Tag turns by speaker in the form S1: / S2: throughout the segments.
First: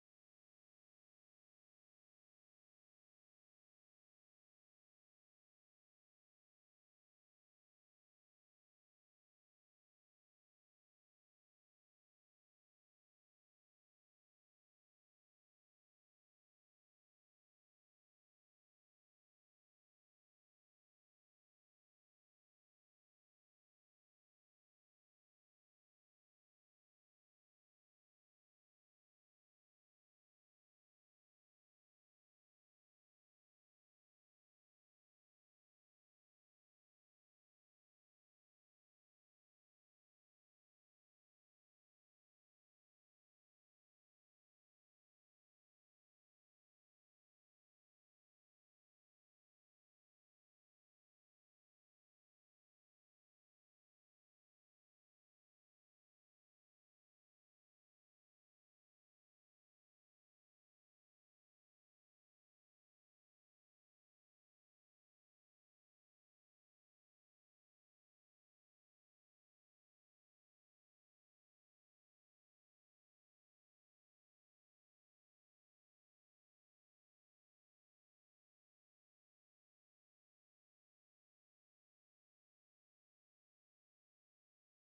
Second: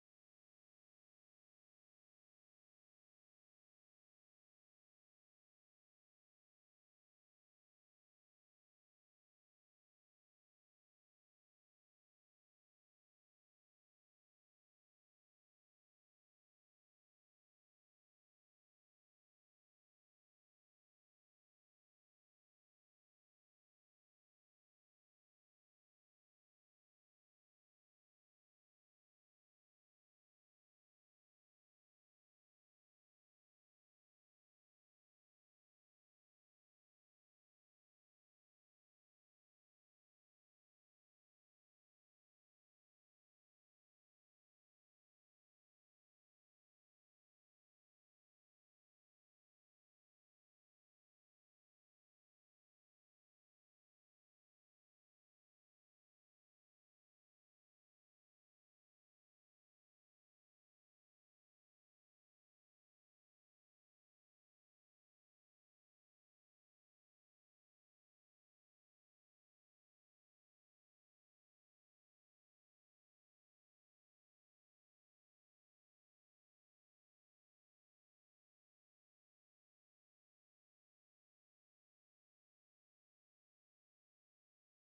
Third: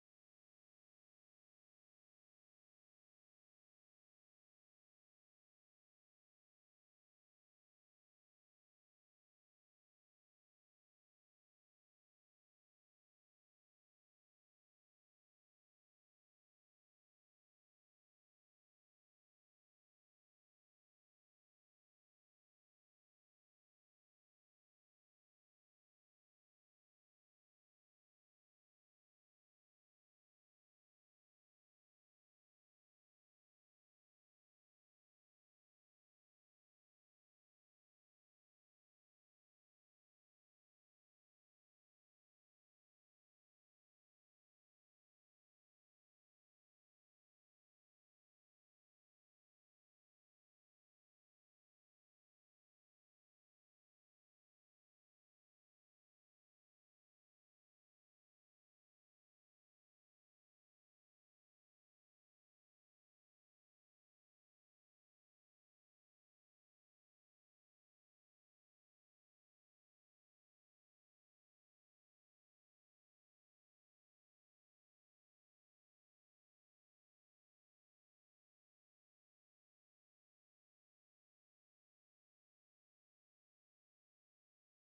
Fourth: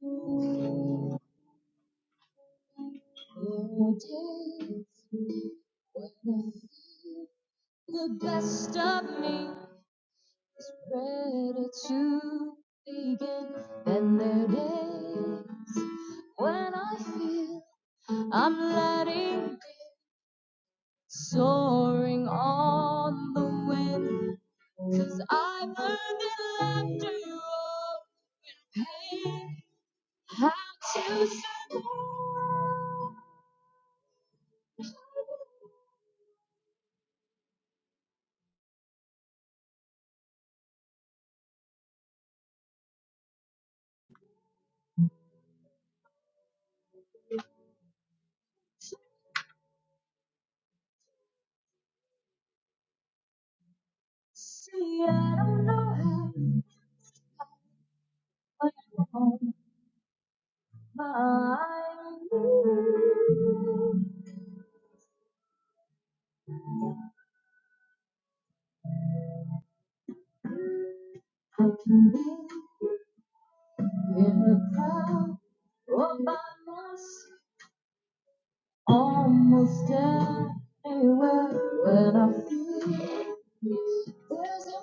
S1: There are days when I feel the best of me is ready to begin, and there are days when I feel I'm letting go, soaring on the wind. i I've learned in laughter you owe in pain how to survive. See, I don't know how, but I'm on my knees. I can be in the crowd or by myself, almost anywhere when I feel there's a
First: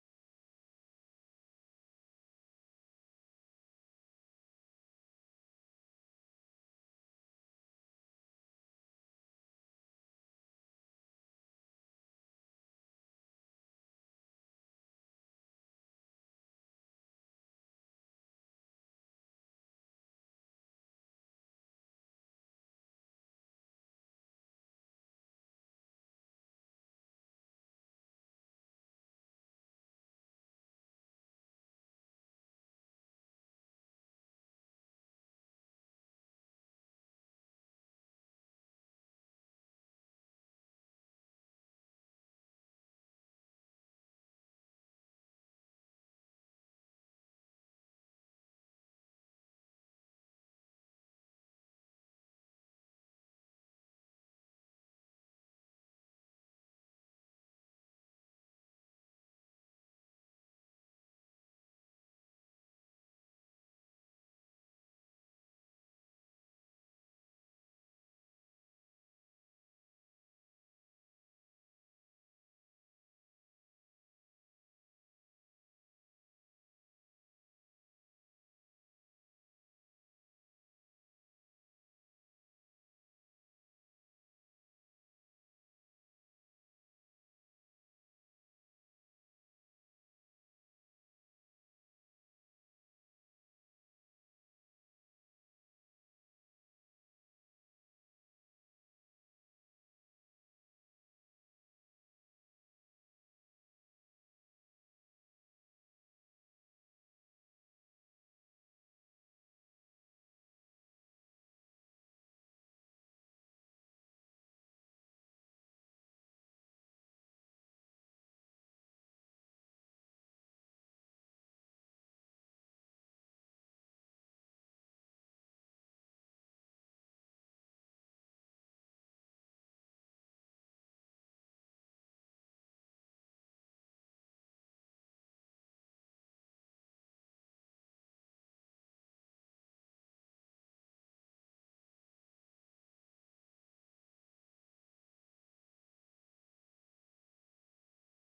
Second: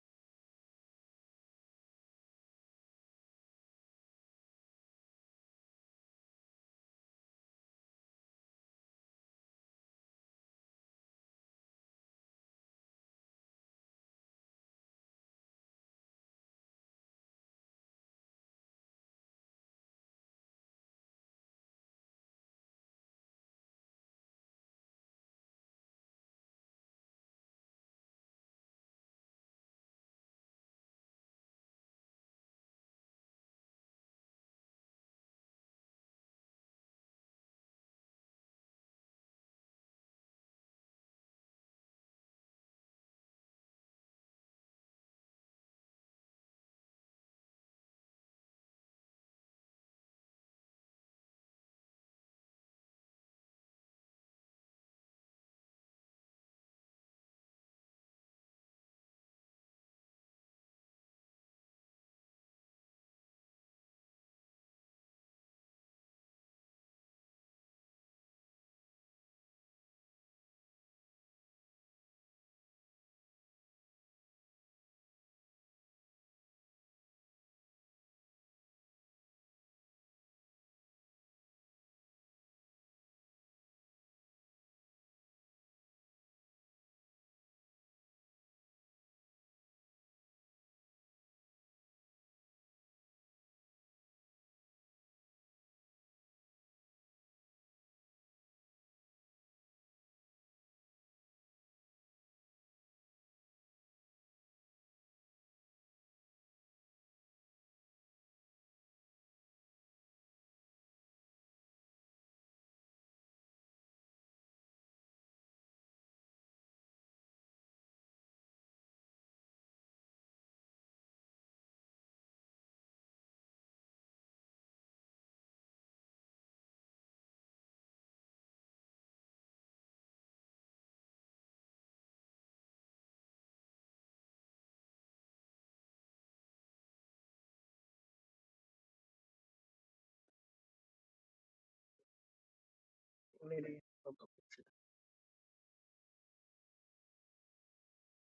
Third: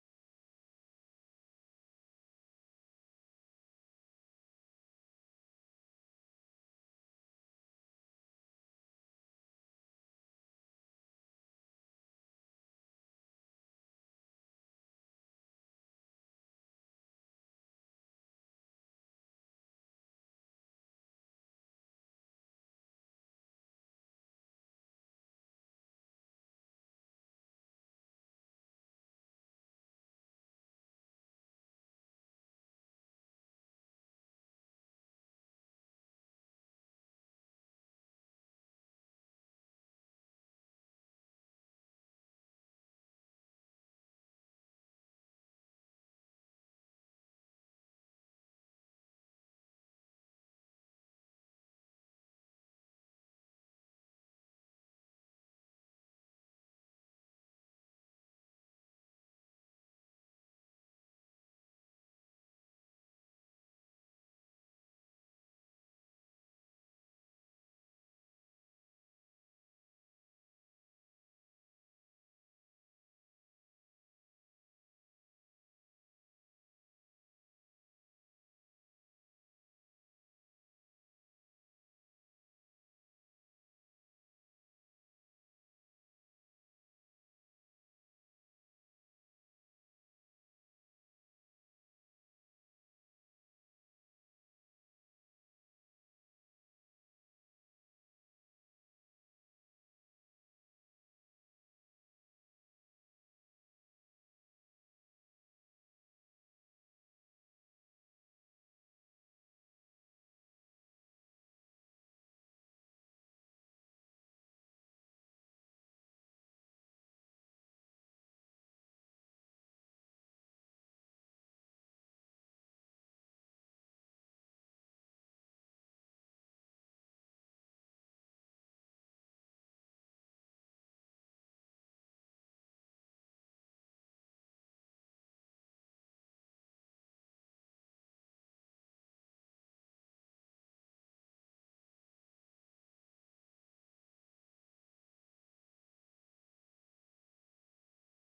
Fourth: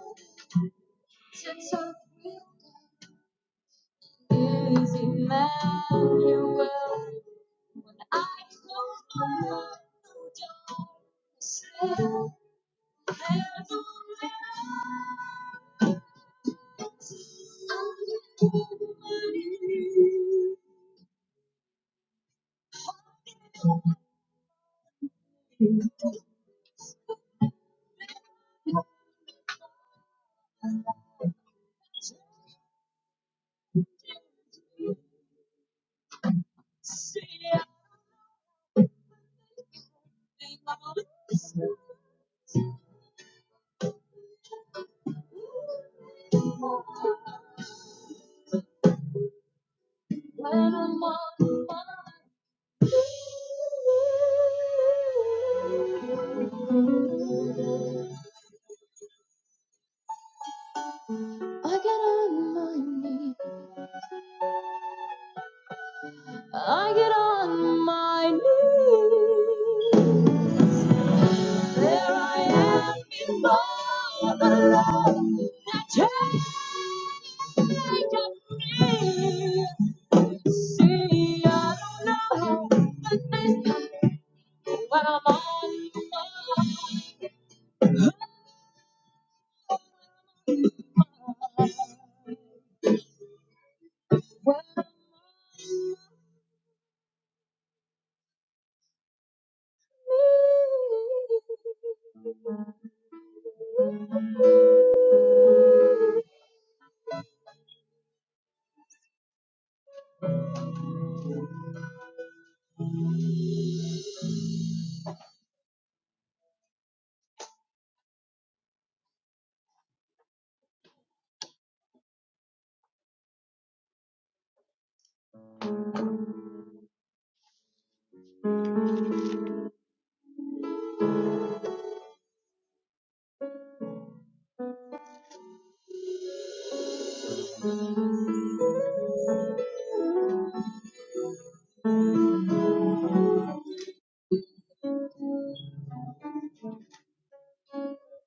S1: sense of real is Emmanuel. When I close my eyes, no darkness When I'm on my I get on my knees. I get on my knees. There I am before the Lord. Now take up me. See, I don't know how, but this time when I'm on my knees.
S2: Hallelujah.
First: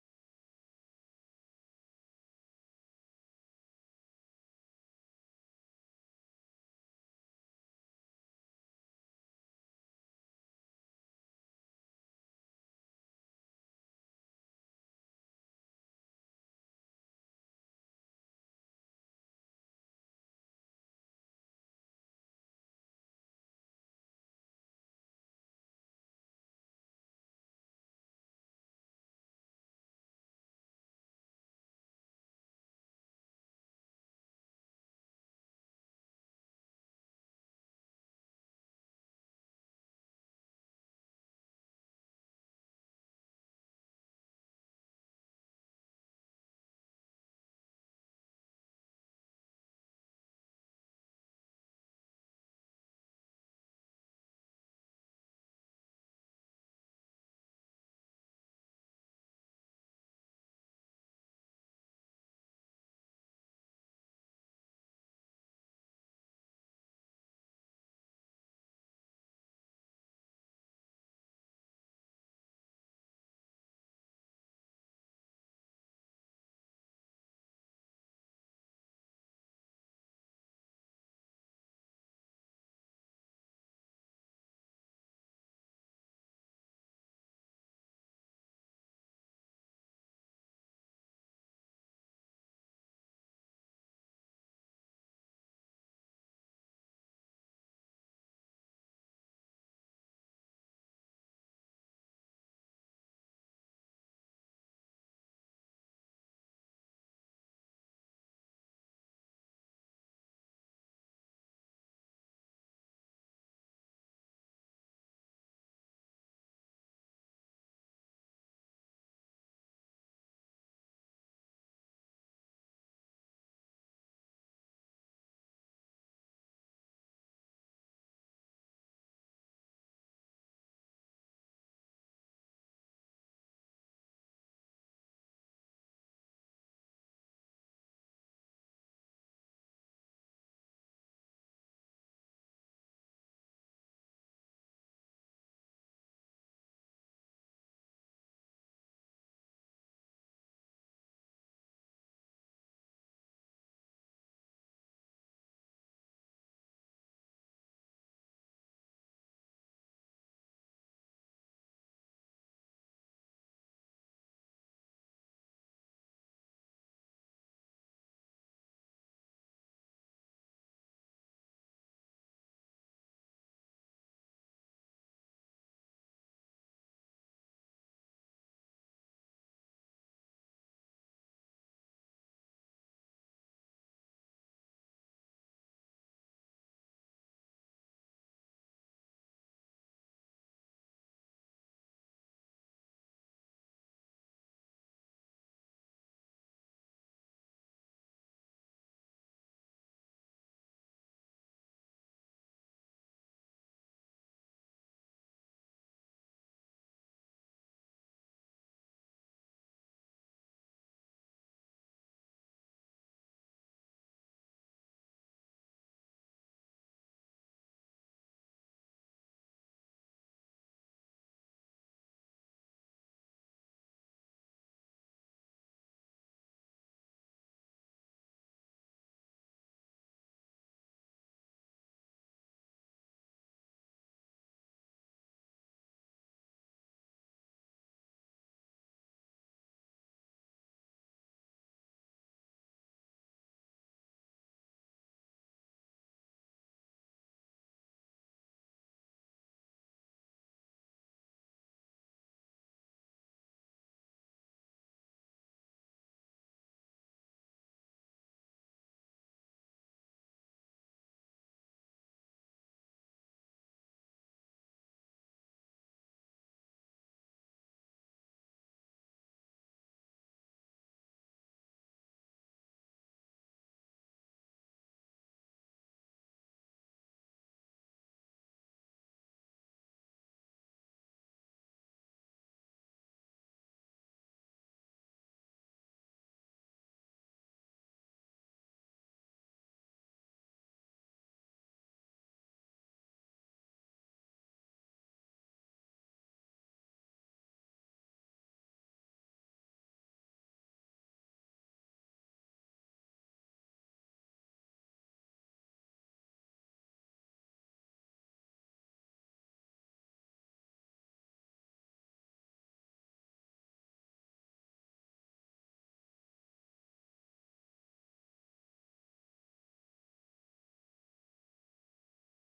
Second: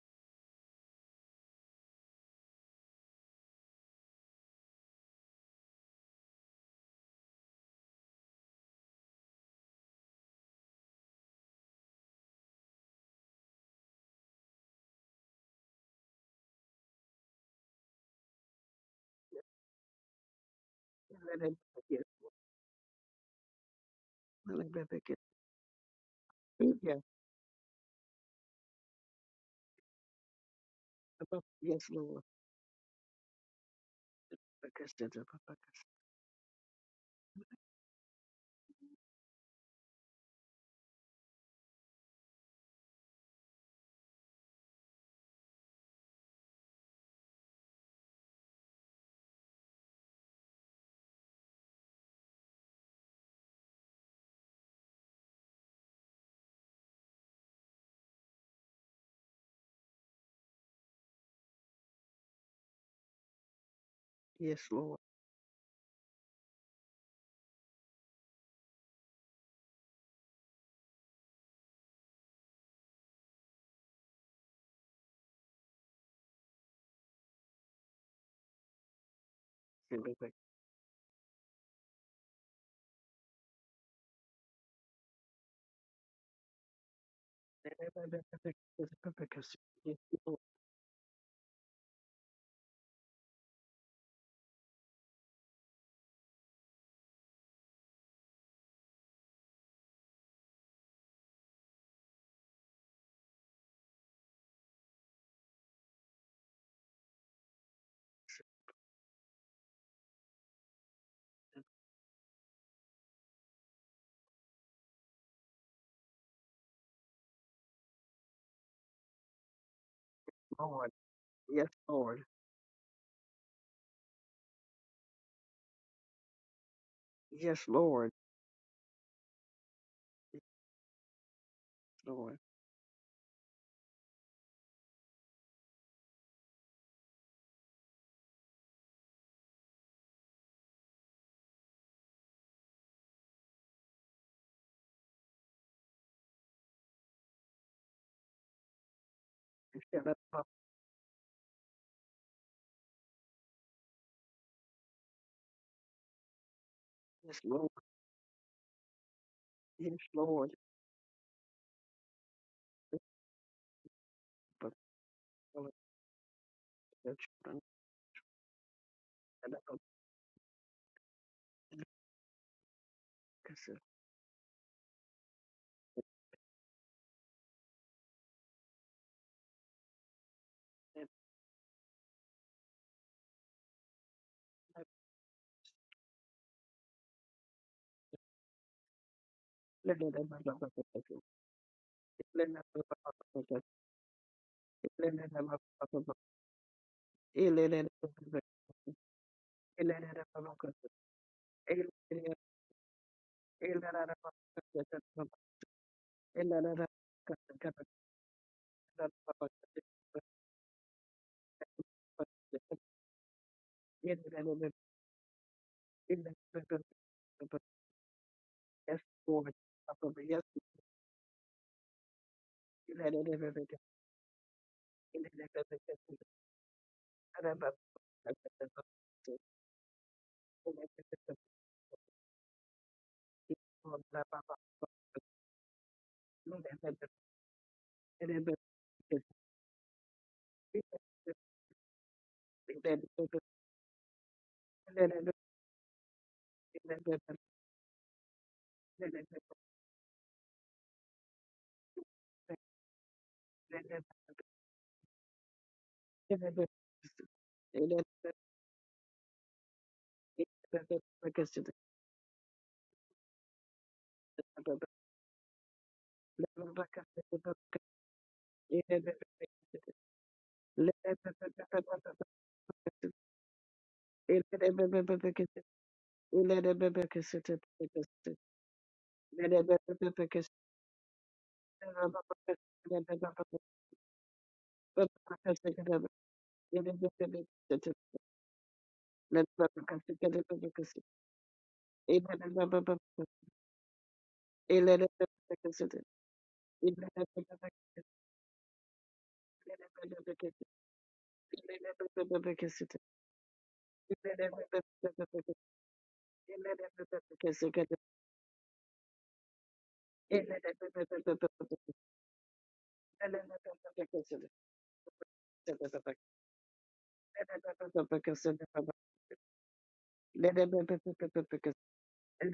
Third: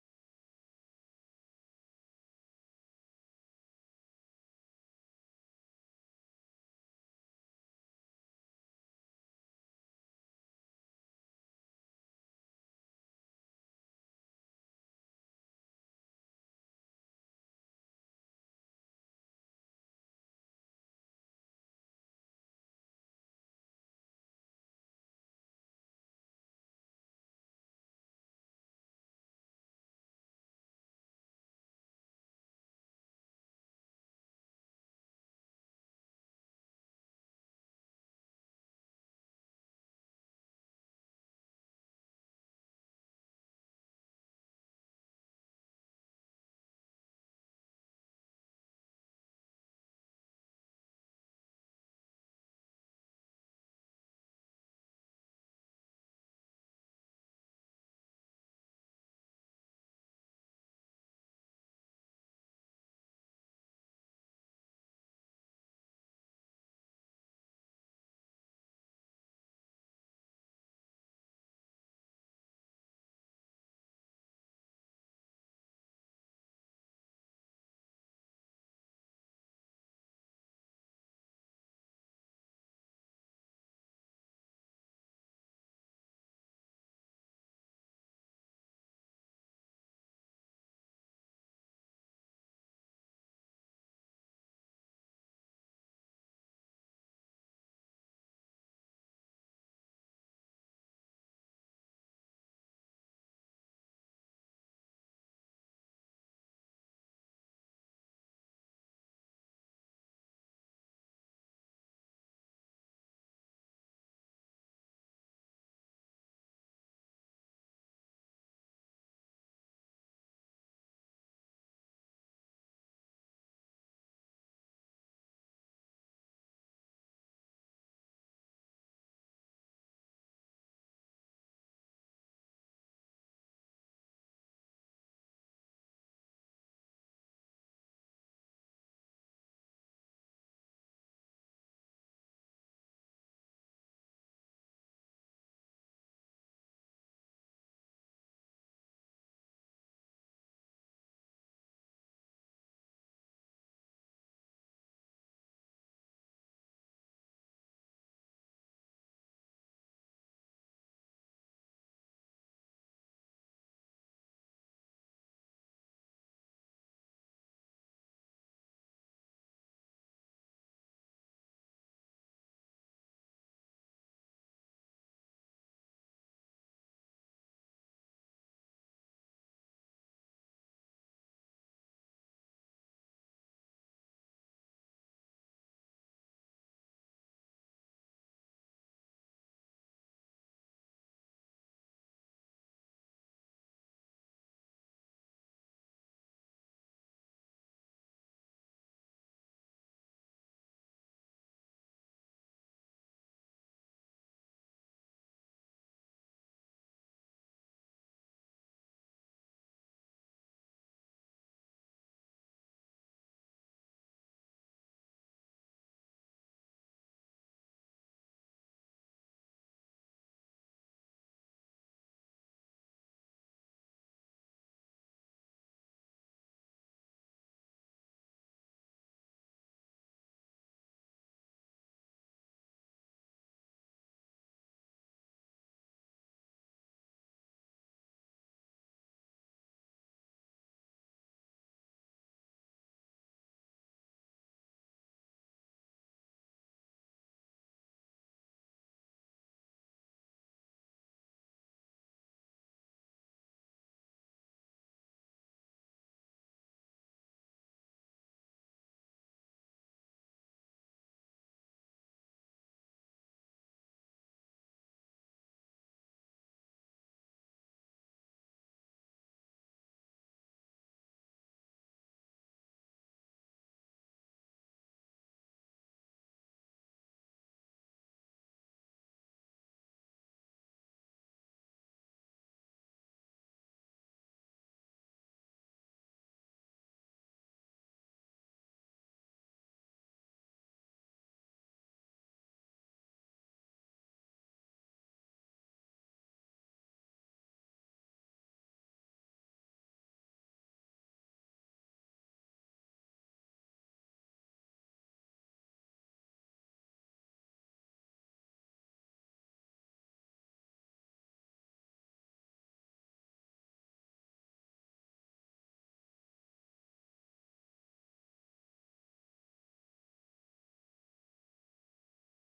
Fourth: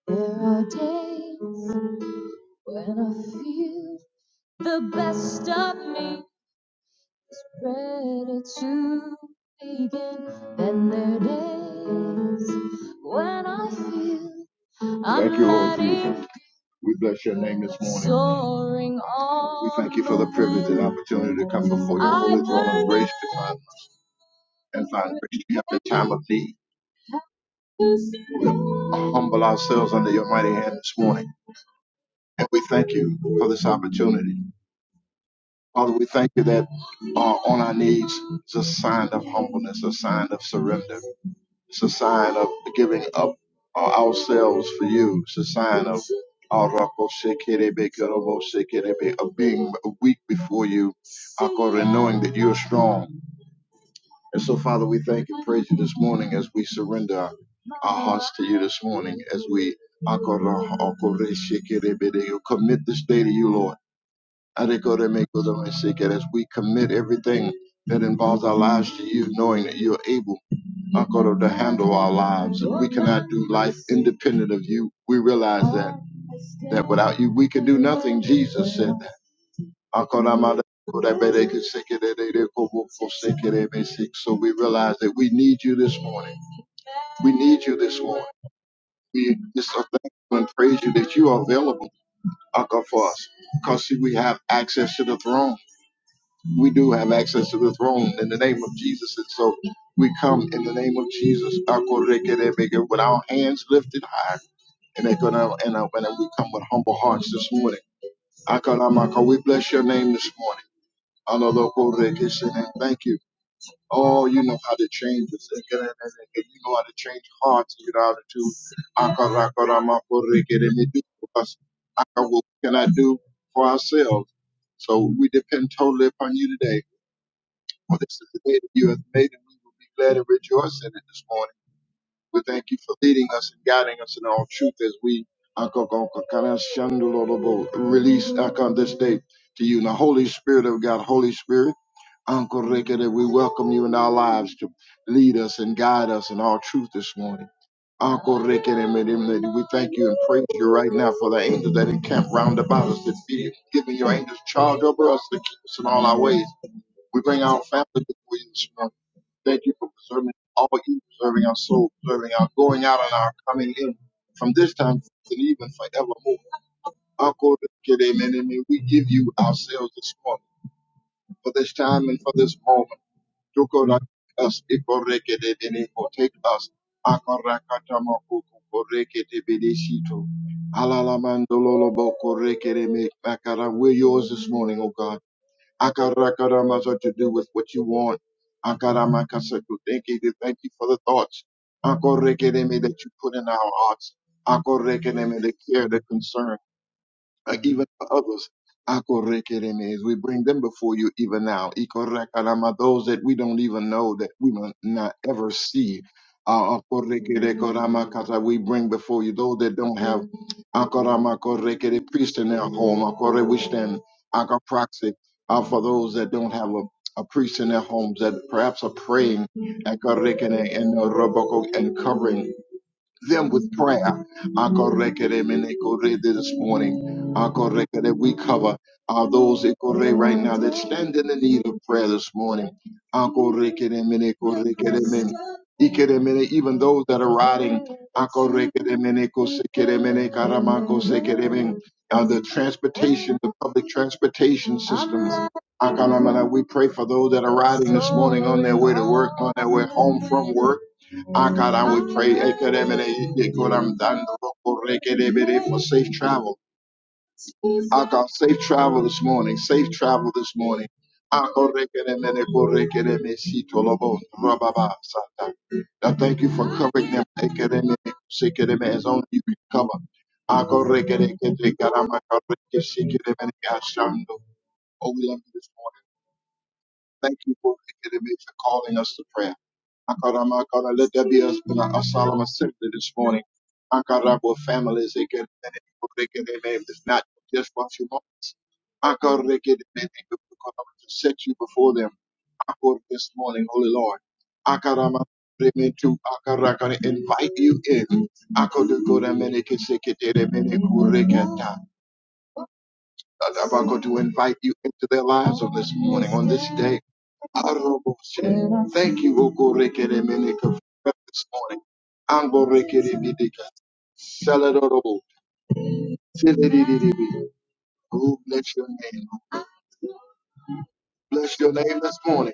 S1: There are days when I feel the best of me is ready to begin, and there are days when I feel I'm Thank you, Lord Jesus. We bless your name this morning. we thank you for the privilege and opportunity to
S2: Hallelujah.
S1: come before
S2: Yes,
S1: your holy throne of grace to find
S2: hallelujah.
S1: and find grace to help in time of need.
S2: Hallelujah.
S1: We'll humble ourselves under your mighty hand this morning.
S2: Yes,
S1: And we thank you for this opportunity. Father, we thank you that uh, on our knees is a sign of humbleness, a sign of surrender. It's a sign of giving up uh, ourselves for you. It's a sign of uh, of being weak before you, uh, and knowing that you are strong. And so, Father, we thank and praise you this morning as we surrender our our hearts to you this morning, as we akora- akore shekerebede, you commit this day to you, Lord. Adekore mekodome seke, As we commit everything that involves our lives to you, knowing that you're able akora, to handle our lives. And we cannot do life independent of you. We realize that that without you we can do nothing, Jesus said. Akonamada kodabede kusekedede kobo kosekedebe sik. So we realize that we need you this morning. We need you this morning. We just so thank you and praise you that you are available Aka, for us. Because see, we have access to the throne. We do have access to the throne in the name of Jesus. And so we come in the name of Jesus Akorekedebe, with our hands lifted high. And, they and, uh, and we come with humble hearts this morning. Akonamaka, we bless your name this morning. Alolokorekeshene. Thank you. Oh, you know how to change us. You know how to change hearts. You know how to Because
S2: Lord.
S1: What can I do for ourselves? So we depend totally upon you today.
S2: Yes, Lord. Yes,
S1: For
S2: Lord.
S1: this is the day that you have made, and we will be glad and rejoice in it this morning. We thank you for leading us and guiding us in all truth as we uh, go- go- go- kind of shundo lo lo bo, release uh, come this day to you. Now, Holy Spirit of God, Holy Spirit, Uncle Ricky, that we welcome you in our lives to lead us and guide us in all truth this morning. Uncle Ricky and him, that we
S2: Yes, Lord. Yes, Lord. Yes, Lord. Yes,
S1: thank you and praise
S2: Lord.
S1: you right now for the angels that encamp round about us, that be giving your angels charge over us to keep us in all our ways. We
S2: Yes,
S1: bring our
S2: Lord.
S1: family before you this morning. Thank you for
S2: Yes,
S1: preserving
S2: Lord.
S1: all you, preserving our soul, preserving our going out and our coming in from this
S2: But
S1: time forth and even forevermore.
S2: the
S1: Our God,
S2: children
S1: good amen, amen. We give you
S2: and
S1: ourselves this morning for this time and for this moment. Do God like us, ikorekede or take us. Akarakatama koko korekede Makara, We're yours this morning, O God. Akarakaramasa to do with what you want. Akaramakasako.
S2: the
S1: Thank you. to Thank you for the thoughts. Akorekedeme that you put in our hearts. Akorekedeme the care, the concern and even for others. Akorekeremes, We bring them before you even now.
S2: Yes,
S1: Ikorekarama, Those that we don't
S2: Yes,
S1: even know that we will not ever see. Uh,
S2: Lord.
S1: akorekerekoramakata, We bring before you those that don't have akoramakorekere, priest in their home. Akore, We stand
S2: Yes,
S1: akaproxy uh, for those that don't have a, a priest in their homes that perhaps are praying akorekere, and uh, roboko, and covering them with prayer. Akorekeremenekore This morning, Akorekere, we cover uh, those Ikore right now that stand in the need of prayer this morning. Akorekeremenekorekeremene, Ikeremene, Even those that are riding Akorekeremenekosekeremenekaramankosekeremen, uh, the transportation, the public transportation systems. Akalamana, We pray for those that are riding this morning on their way to work, on their way home from work. Akara, we pray Ekeremene, Yekoram, Dandoro, Korekerebere, for safe travel. Akara, safe travel this morning, safe travel this morning.
S2: Yes,
S1: Akorekeremene, Korekereme, Sitolobo, Rababa,
S2: Thank
S1: Sata. I thank you for covering them Ekeremene, Sekereme, as only you can cover. Akorekerekete, Karama, Koreke, Sekeremene, Ashando. Oh, we love you this morning. Thank you for making for calling us to prayer. Akarama, Akara, let there be a, a solemn assembly this morning. Akara, for families, they can they can they name this not just for you. few Akara, they can they can to set you before them. Akara, this morning, Holy Lord. Akarama, they mean to Akara, gonna invite you in. Akara, go to Menikisiki, they mean I'm going to invite you into their lives on this morning, on this day.
S2: you.
S1: Thank you,
S2: Ele
S1: Okorekeremeneka, for this morning. Angorekerebidika. Saladoro. Sididididibi. Oh, bless your name. Bless your name this morning.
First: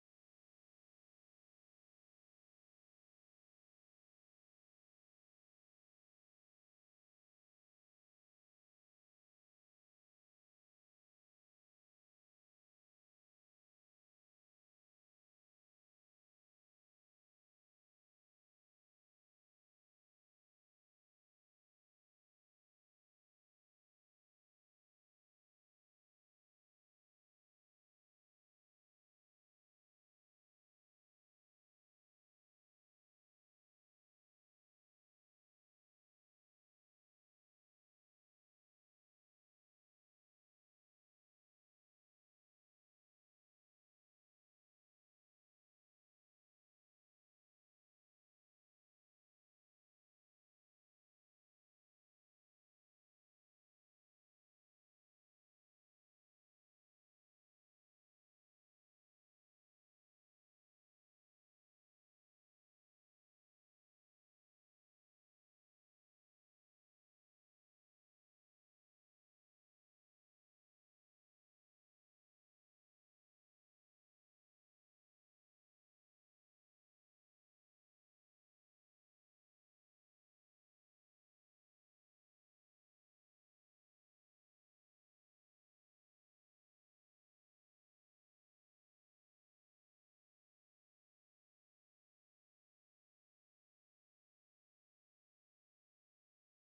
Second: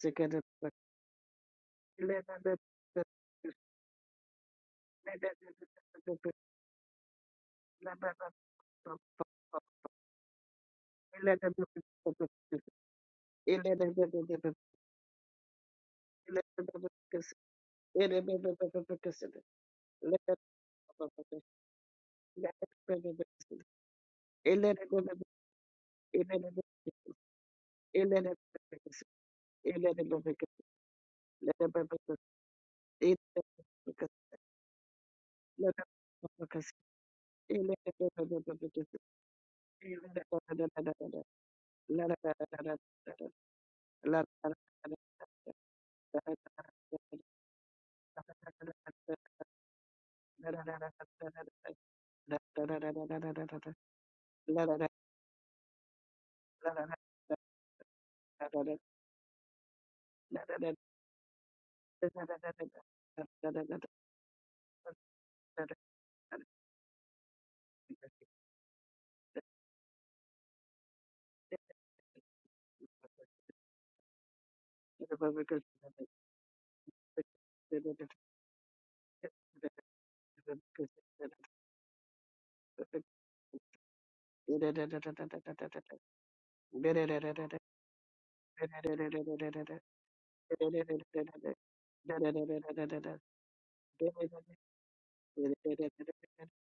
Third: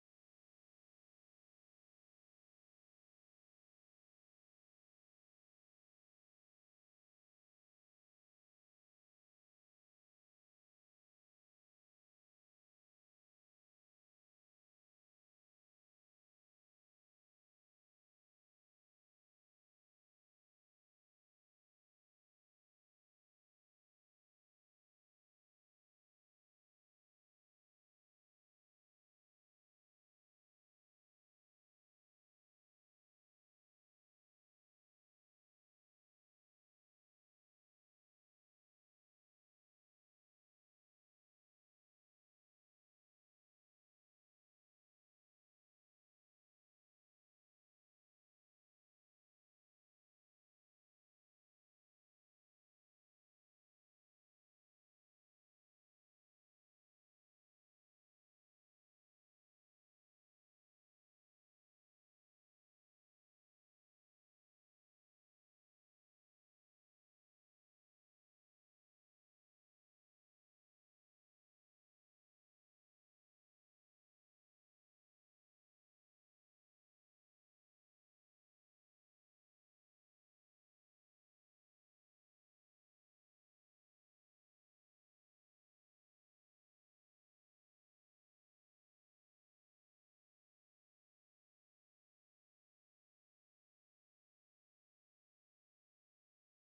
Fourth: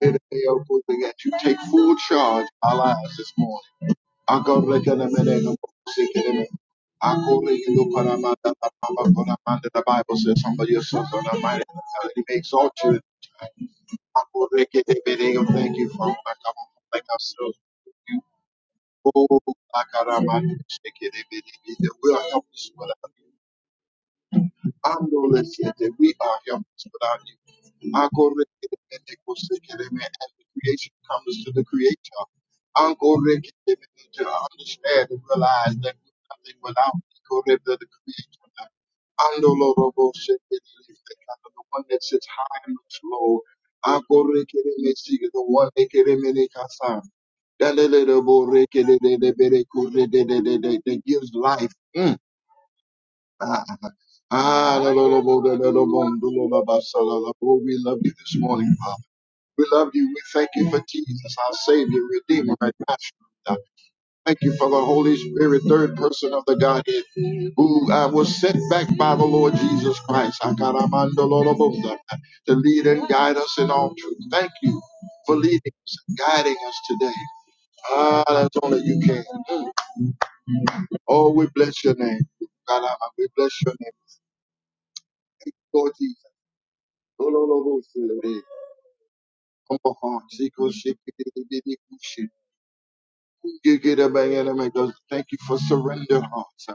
S1: May the day of good thing that you take full charge of our lives this morning. The Bible says somebody is so so mighty. He may exalt you. Akorekedebedeo. Thank you, Father. Come on, like ourselves. You- Oh, Akarama. Shekedebedebede. We are helpless without you. Andole siete. We are helpless without you. Akore kete And the creation comes to the creator. Akore kete kete To understand and realize that we're nothing without Akore the the creator. Andolo robo siete. The one that sits high and looks low. Akore kereme siete. The one that kereme kasa. Dalele that gives life. Mm. Ah, Ah, la,
S2: Because
S1: la, la, la la la la la, la, ba, sa, la, la, bo. We love you this morning, Father. We love you. We thank you for Jesus, our Savior, Redeemer, and Master. God. Thank you for the Holy Spirit, third person of the Godhead, who uh, was sent back by the Lord Jesus Christ Ah, ka, da, man, do, la, la, bo, da, da, to lead and guide us in all truth. Thank you for leading us and guiding us today. Ah, that's only you can. Oh, we bless your name. God, ah, we bless your name. Thank you, Lord Jesus. Come on, Zico, shake it, it, it, it, it, shit. get a bang and a man goes, Thank you for surrender hearts.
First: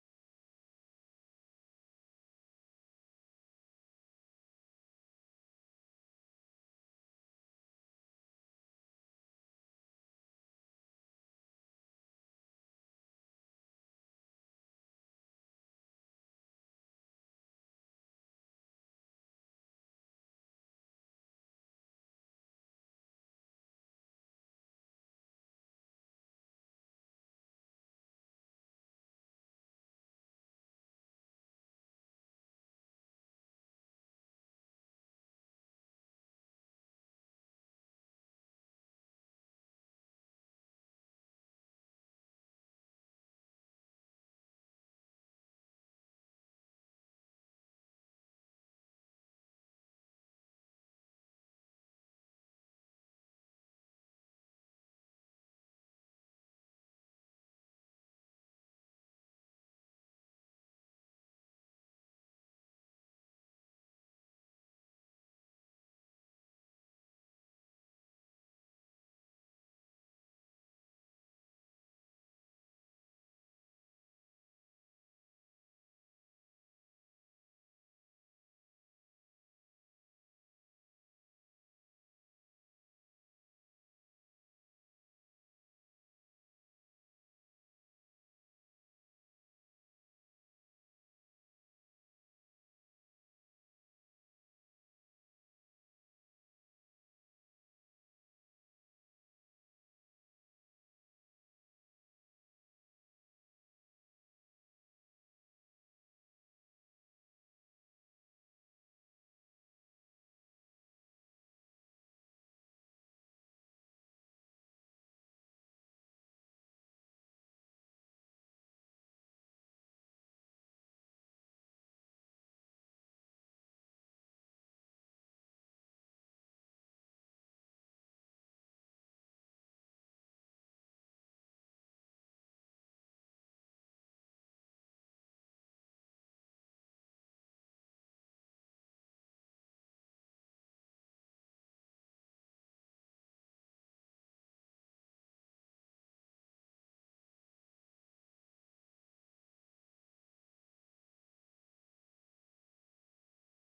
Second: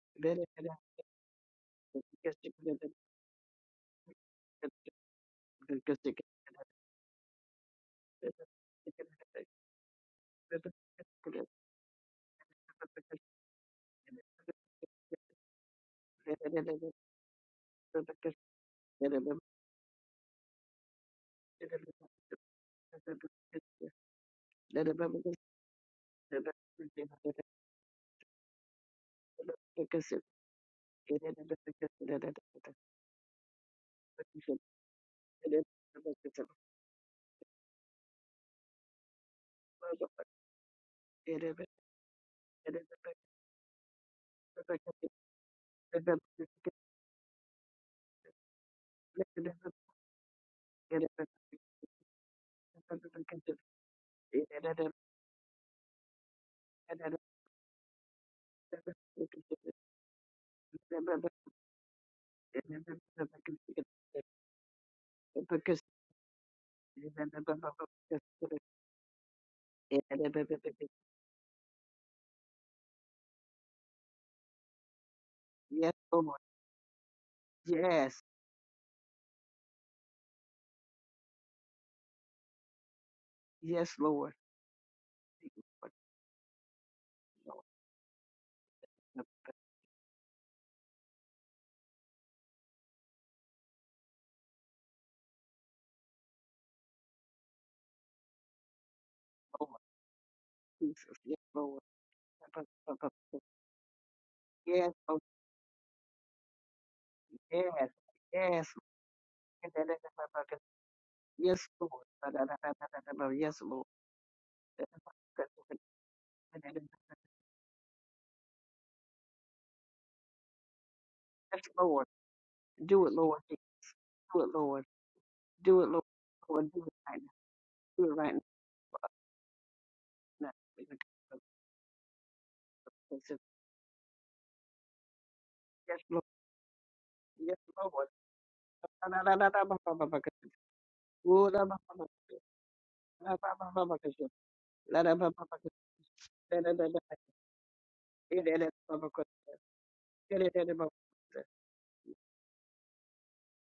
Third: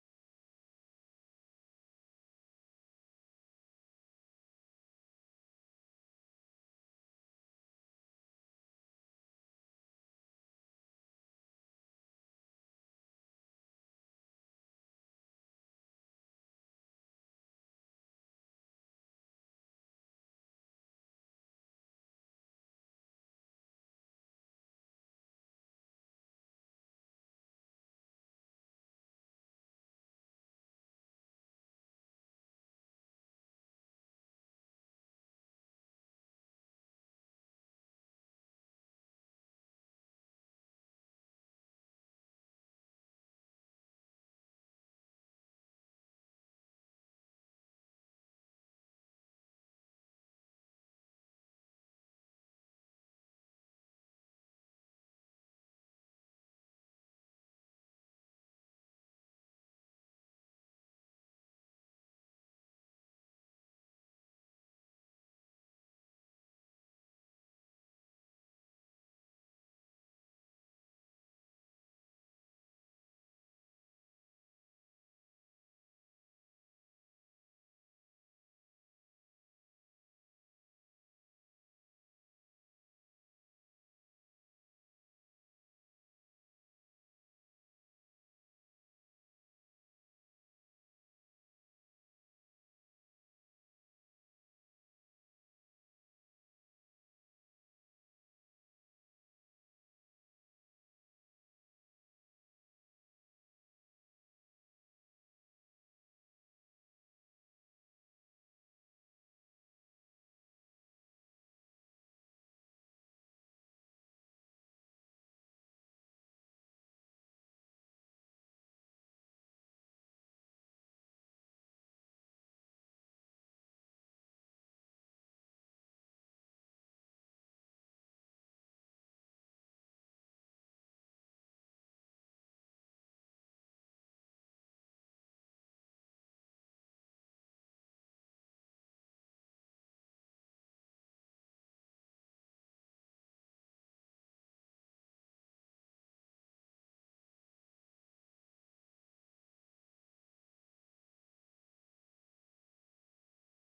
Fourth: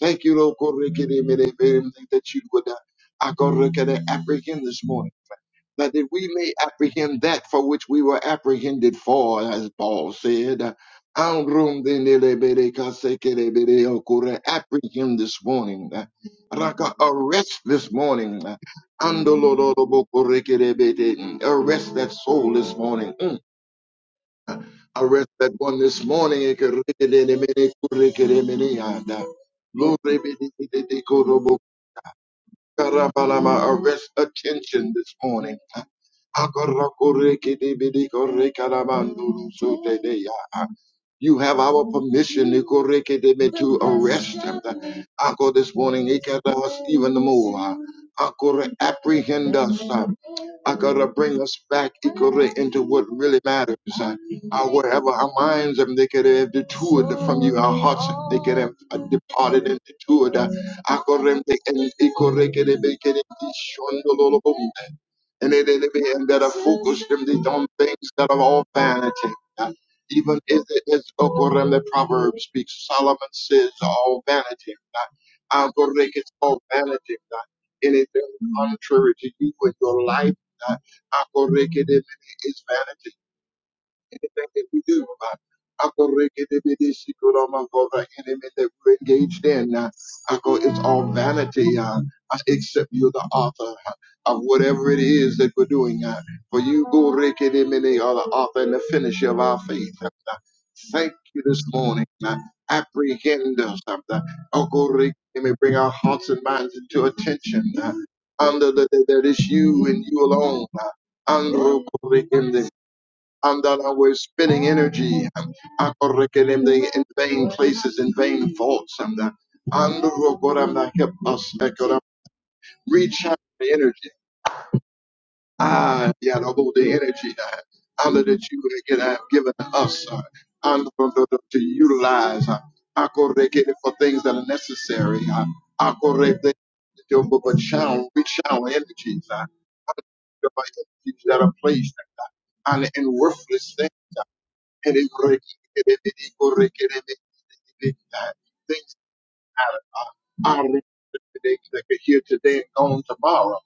S1: Thank you, Lord, God, Ricky, they made it very thing that you would uh, I go look apprehend this morning. That that we may apprehend that for which we were apprehended for, as Paul said. Uh, Ang
S2: Because
S1: room din nila, bere, kase, kere, bere, okura. Apprehend this morning. uh, Raka, arrest this morning. uh, Andolorobokorikirebete. Arrest that soul this morning. I read that one this morning. uh, Lord, read it, it, it, it, it, could, uh, Arrest attention this morning. You
S2: Yes,
S1: have our permission ikorekedebe, to arrest them. Ako this morning, ikadawas even more. Akore apprehend us. I to bring us back ikore into what really matters. Uh, uh, wherever our minds um, they could have detoured from you, our hearts they could have uh, departed and detoured. Uh, Akore, and ikore kedebe, kedebe, shondololobum and it enemy and that are focused them they on things that are all vanity. Even is it is Okorem the proverb speaks, Solomon says all vanity. Agorek is
S2: Lord.
S1: all vanity.
S2: Yes.
S1: Anything contrary to you in your life, Agorek is vanity
S2: Yes, Lord.
S1: anything that we do. uh,
S2: Thank you, Lord.
S1: Akorekedebedeshikoramako, The enemy that we're
S2: Yes,
S1: engaged in, uh, Ako, it's all vanity, uh, uh, except you're the author uh, of whatever it is that we're doing. uh, For you, Go Ricky, the many are the author and the finisher of our
S2: Lord
S1: faith. uh, Thank
S2: Jesus. Yes,
S1: you this
S2: Lord.
S1: morning. uh, Apprehend us. uh,
S2: Yes, oh,
S1: Akorekedeme, Bring our hearts and minds into attention.
S2: yes.
S1: uh, Under
S2: Yes.
S1: the, that that is you and you alone.
S2: Yes, Lord.
S1: uh,
S2: Yes,
S1: and that I was spending energy um,
S2: Lord. Yes,
S1: akorekelende, in vain places, in vain thoughts, and that and oh God, I'm not help us ekoram,
S2: Lord. Do it,
S1: recharge
S2: Lord.
S1: the energy.
S2: Do it, Lord. Do it, Lord.
S1: Ah, yeah, the
S2: Lord,
S1: hold
S2: do
S1: the
S2: it right
S1: energy
S2: now.
S1: that
S2: Do
S1: and
S2: it
S1: that
S2: right
S1: you would have given us uh,
S2: now.
S1: and for to utilize uh, akorekele, for things that are necessary. Uh,
S2: Yes, Lord. Yes, Lord.
S1: akorekele,
S2: Yes,
S1: but
S2: Lord.
S1: channel, rechannel energies.
S2: Yes,
S1: Uh, and by energies that are placed uh, and in worthless things and it uh, things that are are today that are here today and gone tomorrow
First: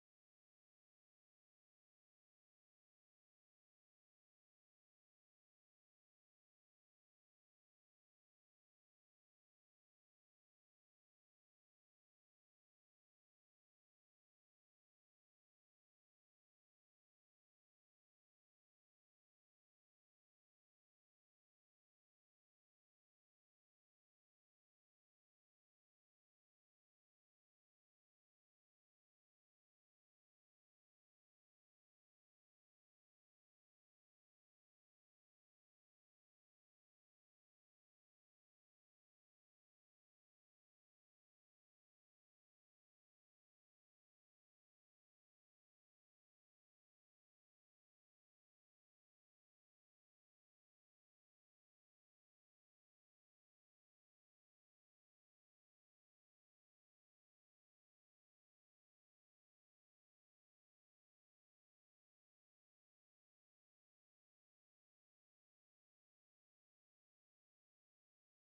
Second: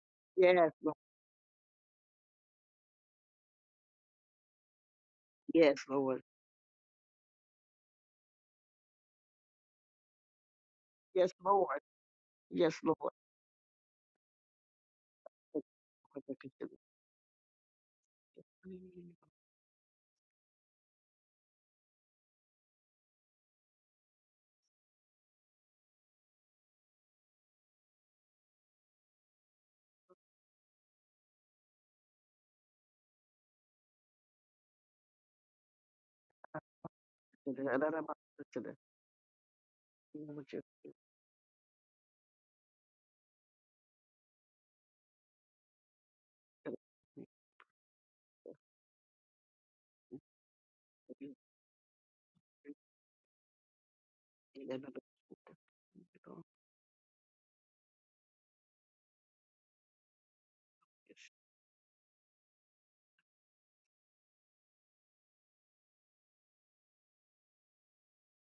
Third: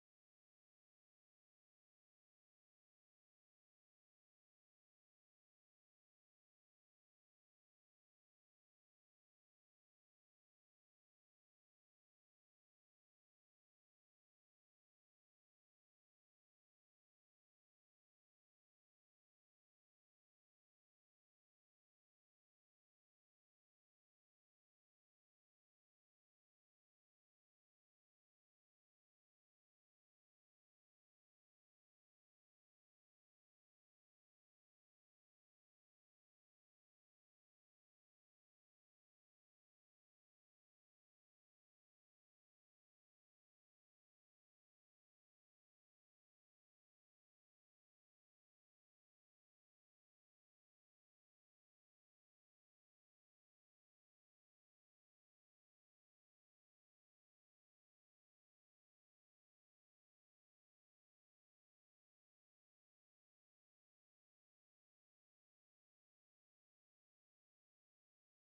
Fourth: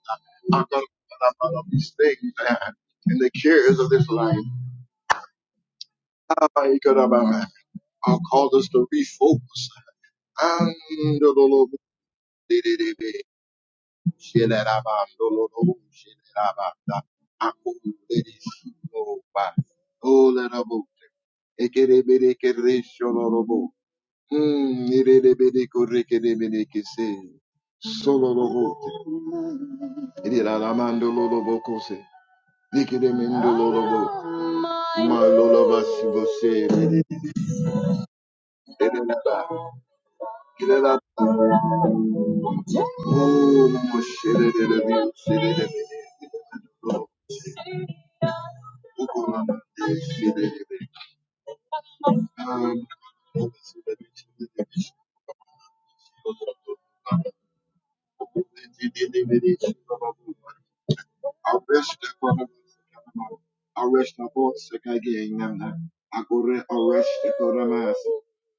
S1: I'm going
S2: Lord.
S1: to come out of these things uh, and the cares of this life
S2: Yes, Lord.
S1: i it could, uh, uh, cause us to refocus.
S2: Yes,
S1: oh,
S2: Lord.
S1: oh, let Mm, irerebedekorekereberekese. Sololobote. Iriramandololobokose. Nikeremendololobo. Malolobasibose. Erereba. Irereba. Oh, mosherererebe. Ukolamandeshererebe. Um, sererebi,
S2: Ila
S1: sererebi.
S2: baba baba baba
S1: Sererebi, sererebi. arrest upon arrest upon Sakayanana, Agore arrest upon us,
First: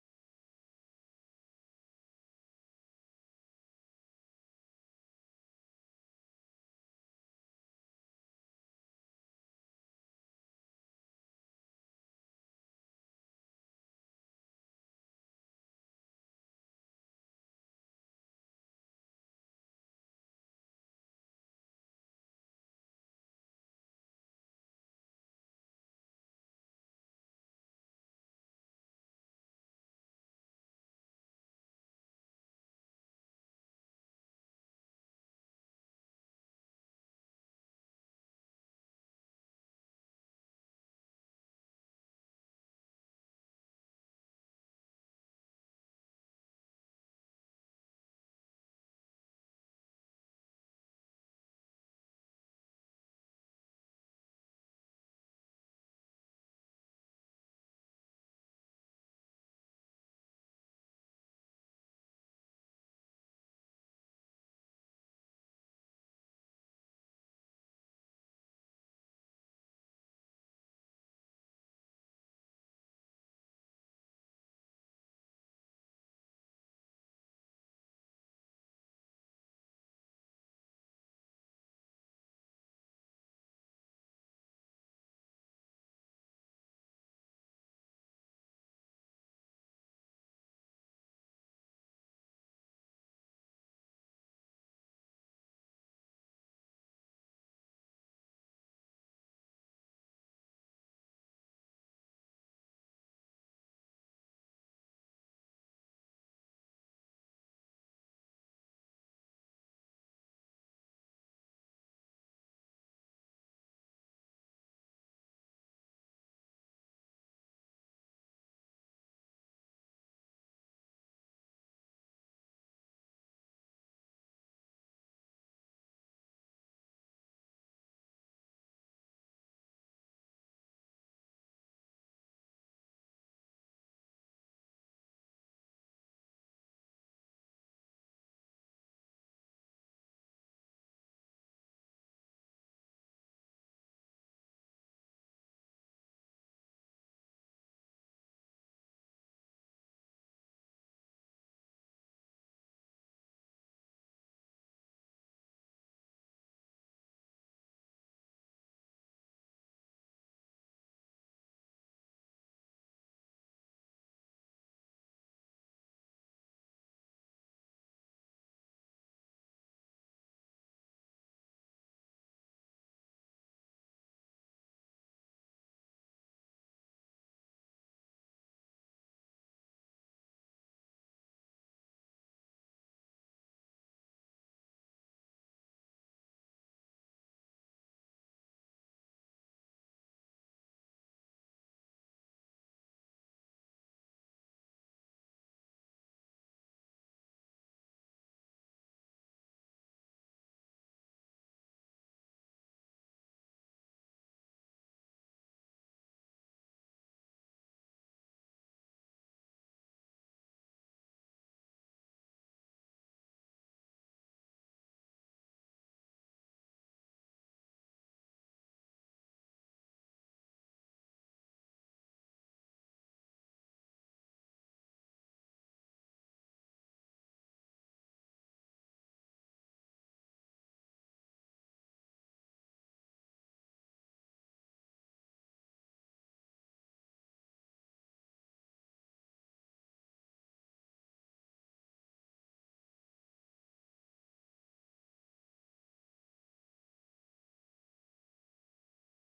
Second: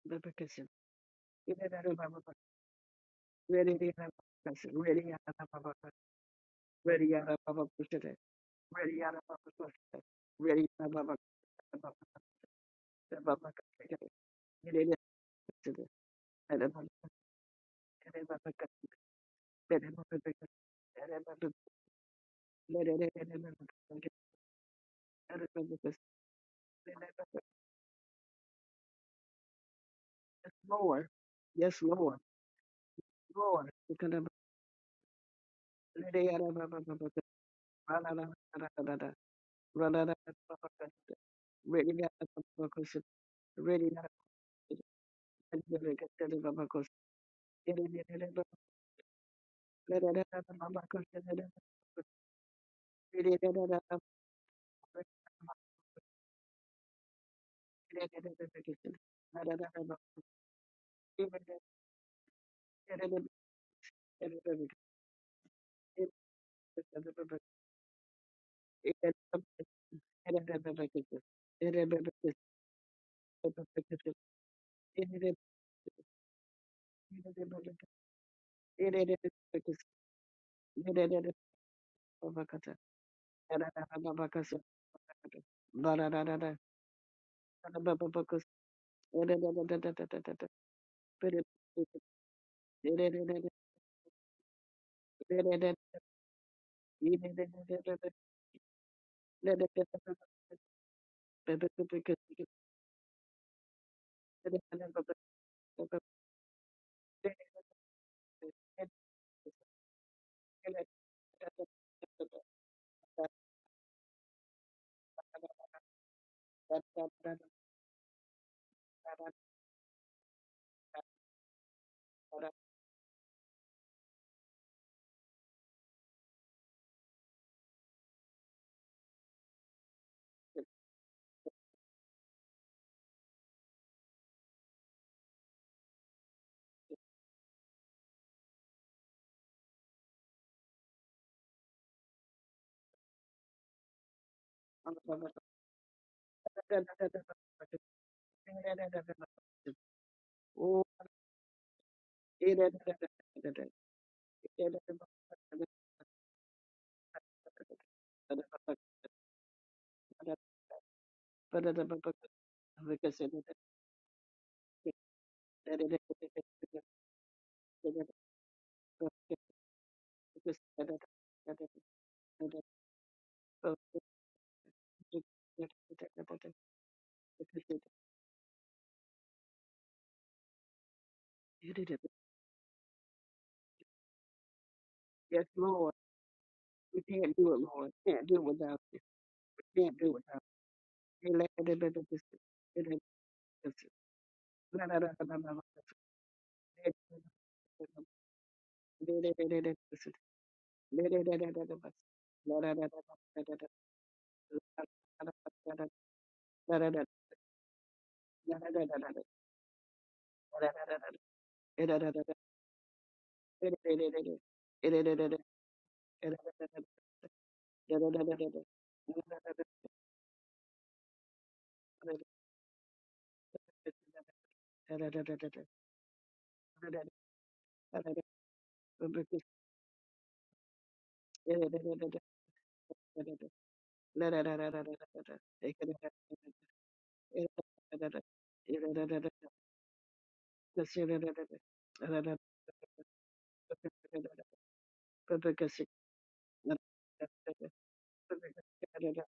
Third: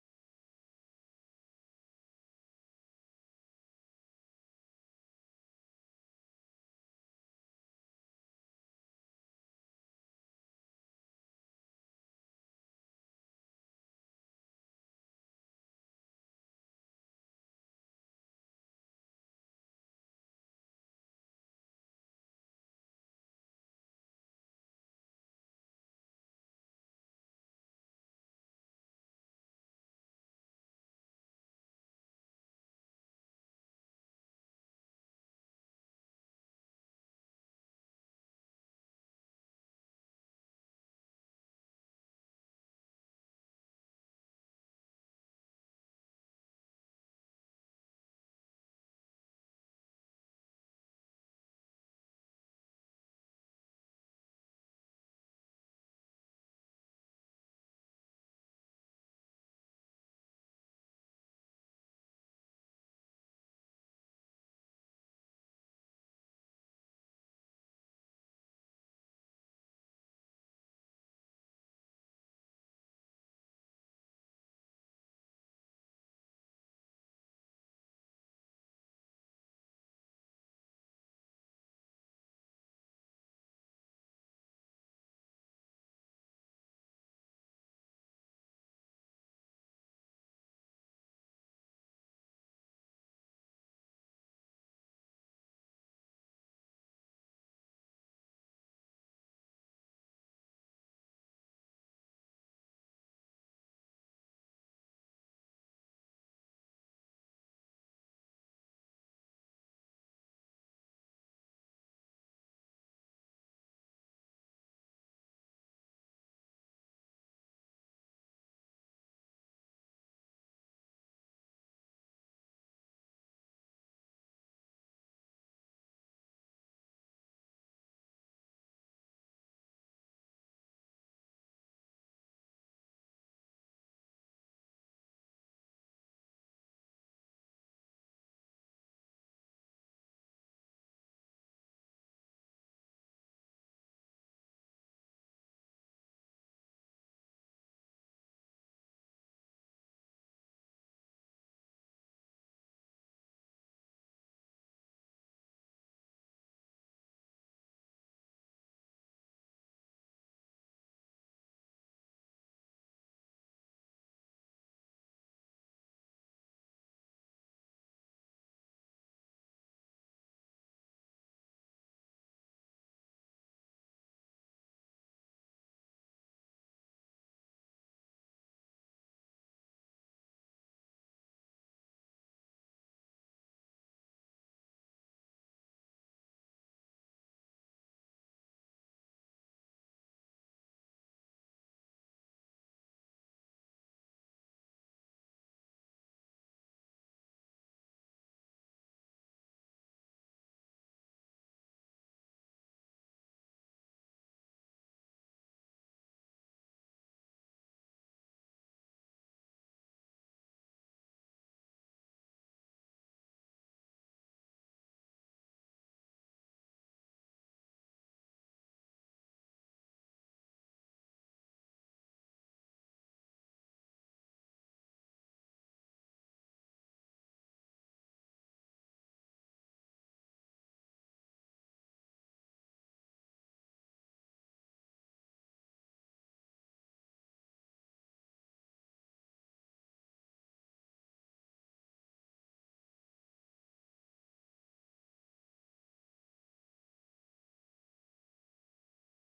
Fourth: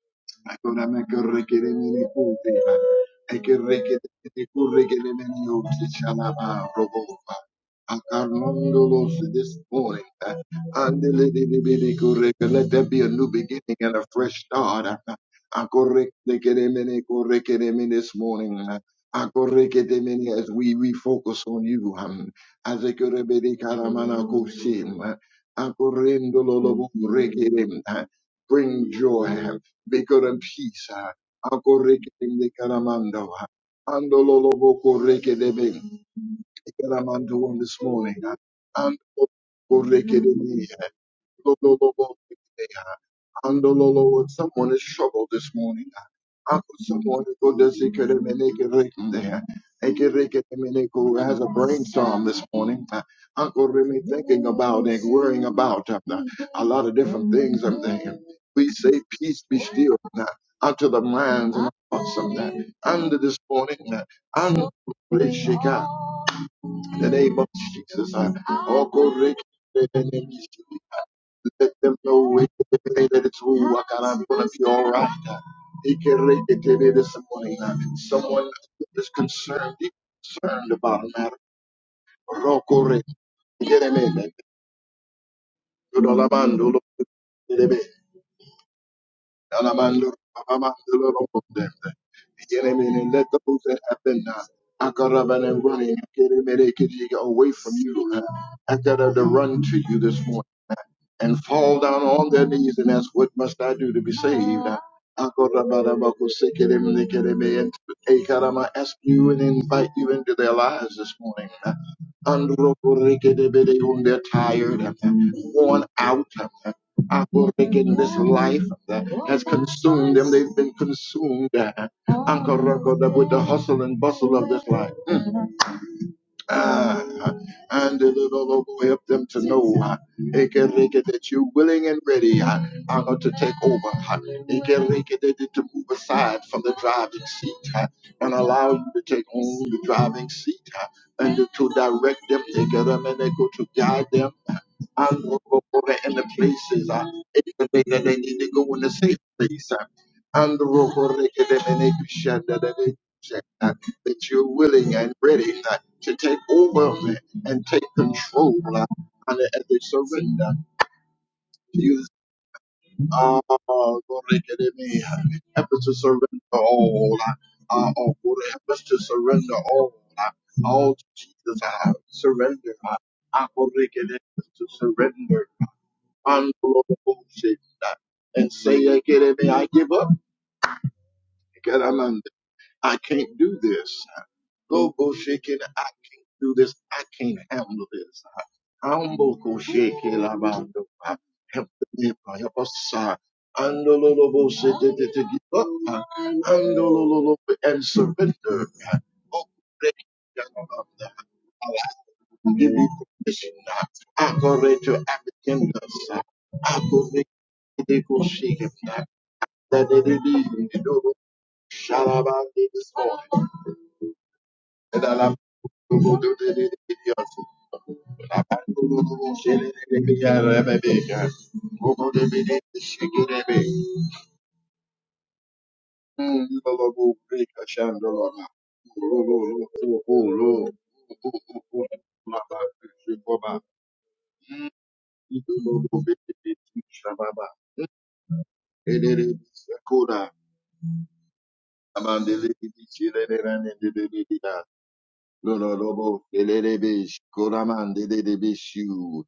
S2: baba kasim.
S1: Akora
S2: Ila
S1: makarrekere
S2: baba
S1: mene
S2: baba baba.
S1: kuti.
S2: Ready
S1: Ekerrekere
S2: baba
S1: mene
S2: kasim.
S1: kurrekere
S2: Ready
S1: mene
S2: baba
S1: oti
S2: baba.
S1: shalaba
S2: Ready
S1: robova.
S2: baba baba kushite. Ready
S1: Akarnondolos
S2: baba baba
S1: this
S2: kushite.
S1: morning.
S2: Ready baba baba baba
S1: Let there be a new
S2: baba
S1: beginning and a
S2: kushite.
S1: fresh
S2: Ila
S1: start.
S2: ila kushite.
S1: Akorrekere
S2: Ila baba
S1: mene kurrekere mene This
S2: ila baba
S1: morning,
S2: kasim. Ila baba baba kasim. Ila baba ila ila ila ila baba. Ila
S1: Akorrekere
S2: baba
S1: mene as we
S2: kasim. Ila
S1: refocus
S2: baba.
S1: on you, um, as a kurebele karamana koshim, akorendololobo kurrekere, uh, bring joy, Vigor and
S2: Yes,
S1: peace.
S2: Lord.
S1: ah.
S2: Yes,
S1: Akoreke
S2: Lord.
S1: de Karamando. ah.
S2: Lord. Ila baba
S1: Andololobo koreke de be.
S2: ila baba baba.
S1: Karamando on this
S2: Ra ra
S1: morning.
S2: ra
S1: ah.
S2: ra ra ra ra.
S1: Andololobo
S2: Ra ra ra
S1: koreke de
S2: ra
S1: me,
S2: ra
S1: ah.
S2: ra.
S1: Lololobo
S2: really, got the
S1: koreke de.
S2: Babacus,
S1: And the
S2: really, got a
S1: Lord, someone is troubled this
S2: really,
S1: morning.
S2: ready got a
S1: And
S2: Babacus,
S1: someone who go to see could it make right there. And get it, get has a brainstorm this morning. Uh,
S2: ready got
S1: Uncle Remy thinking about and worrying about uh, a lot of different things. I'm thinking. We say, Peace be still uh, unto the minds and hearts of that. Under this morning, uh, under the shake out. In the name of Jesus, I Uncle Rick. Let them know everything that it's who I got. I'm gonna be all right. He can rate it to me this morning. Someone is concerned, deeply concerned about a matter. Rocco Re. Get him in. You know, Lamando, look, get him
S2: a
S1: in.
S2: Babacus,
S1: Alamando, Amando, look, look, them. Get him in and let those that have been uh, I got up and running. Get him in. They get away from you. uh, I got up to run to you this morning. and fall down on their knees and ask, What must I do to be saved? And I'm ask you and invite you into their lives this morning. Androkorekedebede, When they're tired, worn out, Akoreken, this life has consumed them. They've been consumed Ankarokoda, with the hustle and bustle of this life. Ah, ah. and the Lord help them to know uh, Ekereke, that you're willing and ready uh, uh, to take over. uh, Ekereke, that- that to move aside from the driving seat uh, and allow you to take on the driving seat uh, and to direct them, Ekereme, and to guide them and we'll go over in the places uh, even they that they need to go in the safe place uh, and the rock or they can then they can shut that they can shut, uh, that you're willing and ready uh, to take over uh, and take control uh, and as they surrender to you uh, Lord, they can then they,
S2: Oh,
S1: may, uh, help us to surrender all uh, uh, oh, Lord, help us to surrender all uh, all to Jesus uh, surrender uh, uh, Lord, they can help us to surrender I'm and bullshit that and say I get it, I give up because I'm under. I can't do this. Go bullshit,
S2: Yes,
S1: it. I
S2: Lord.
S1: can't do this.
S2: We
S1: I
S2: can't
S1: can't
S2: do it,
S1: handle
S2: Lord. We
S1: this.
S2: can't do it without
S1: I'm
S2: you.
S1: Humble
S2: We
S1: bullshit,
S2: can't do it without
S1: Labando.
S2: you.
S1: Help me, help us. uh, And the little bullshit to give up uh, and the little and surrender. uh, oh, Giving position, accurate to applicants, accurate the shake, that they did in the door, Shalaban this morning, and I love to go to the
S2: Thank
S1: I'm I'm I'm to go to the video. I love to go to the video. I love to go to the the videos. Koda, Amandele, Shilene, Dedida, Lono, Lobo, Elebesh, Koraman, Dedebishu,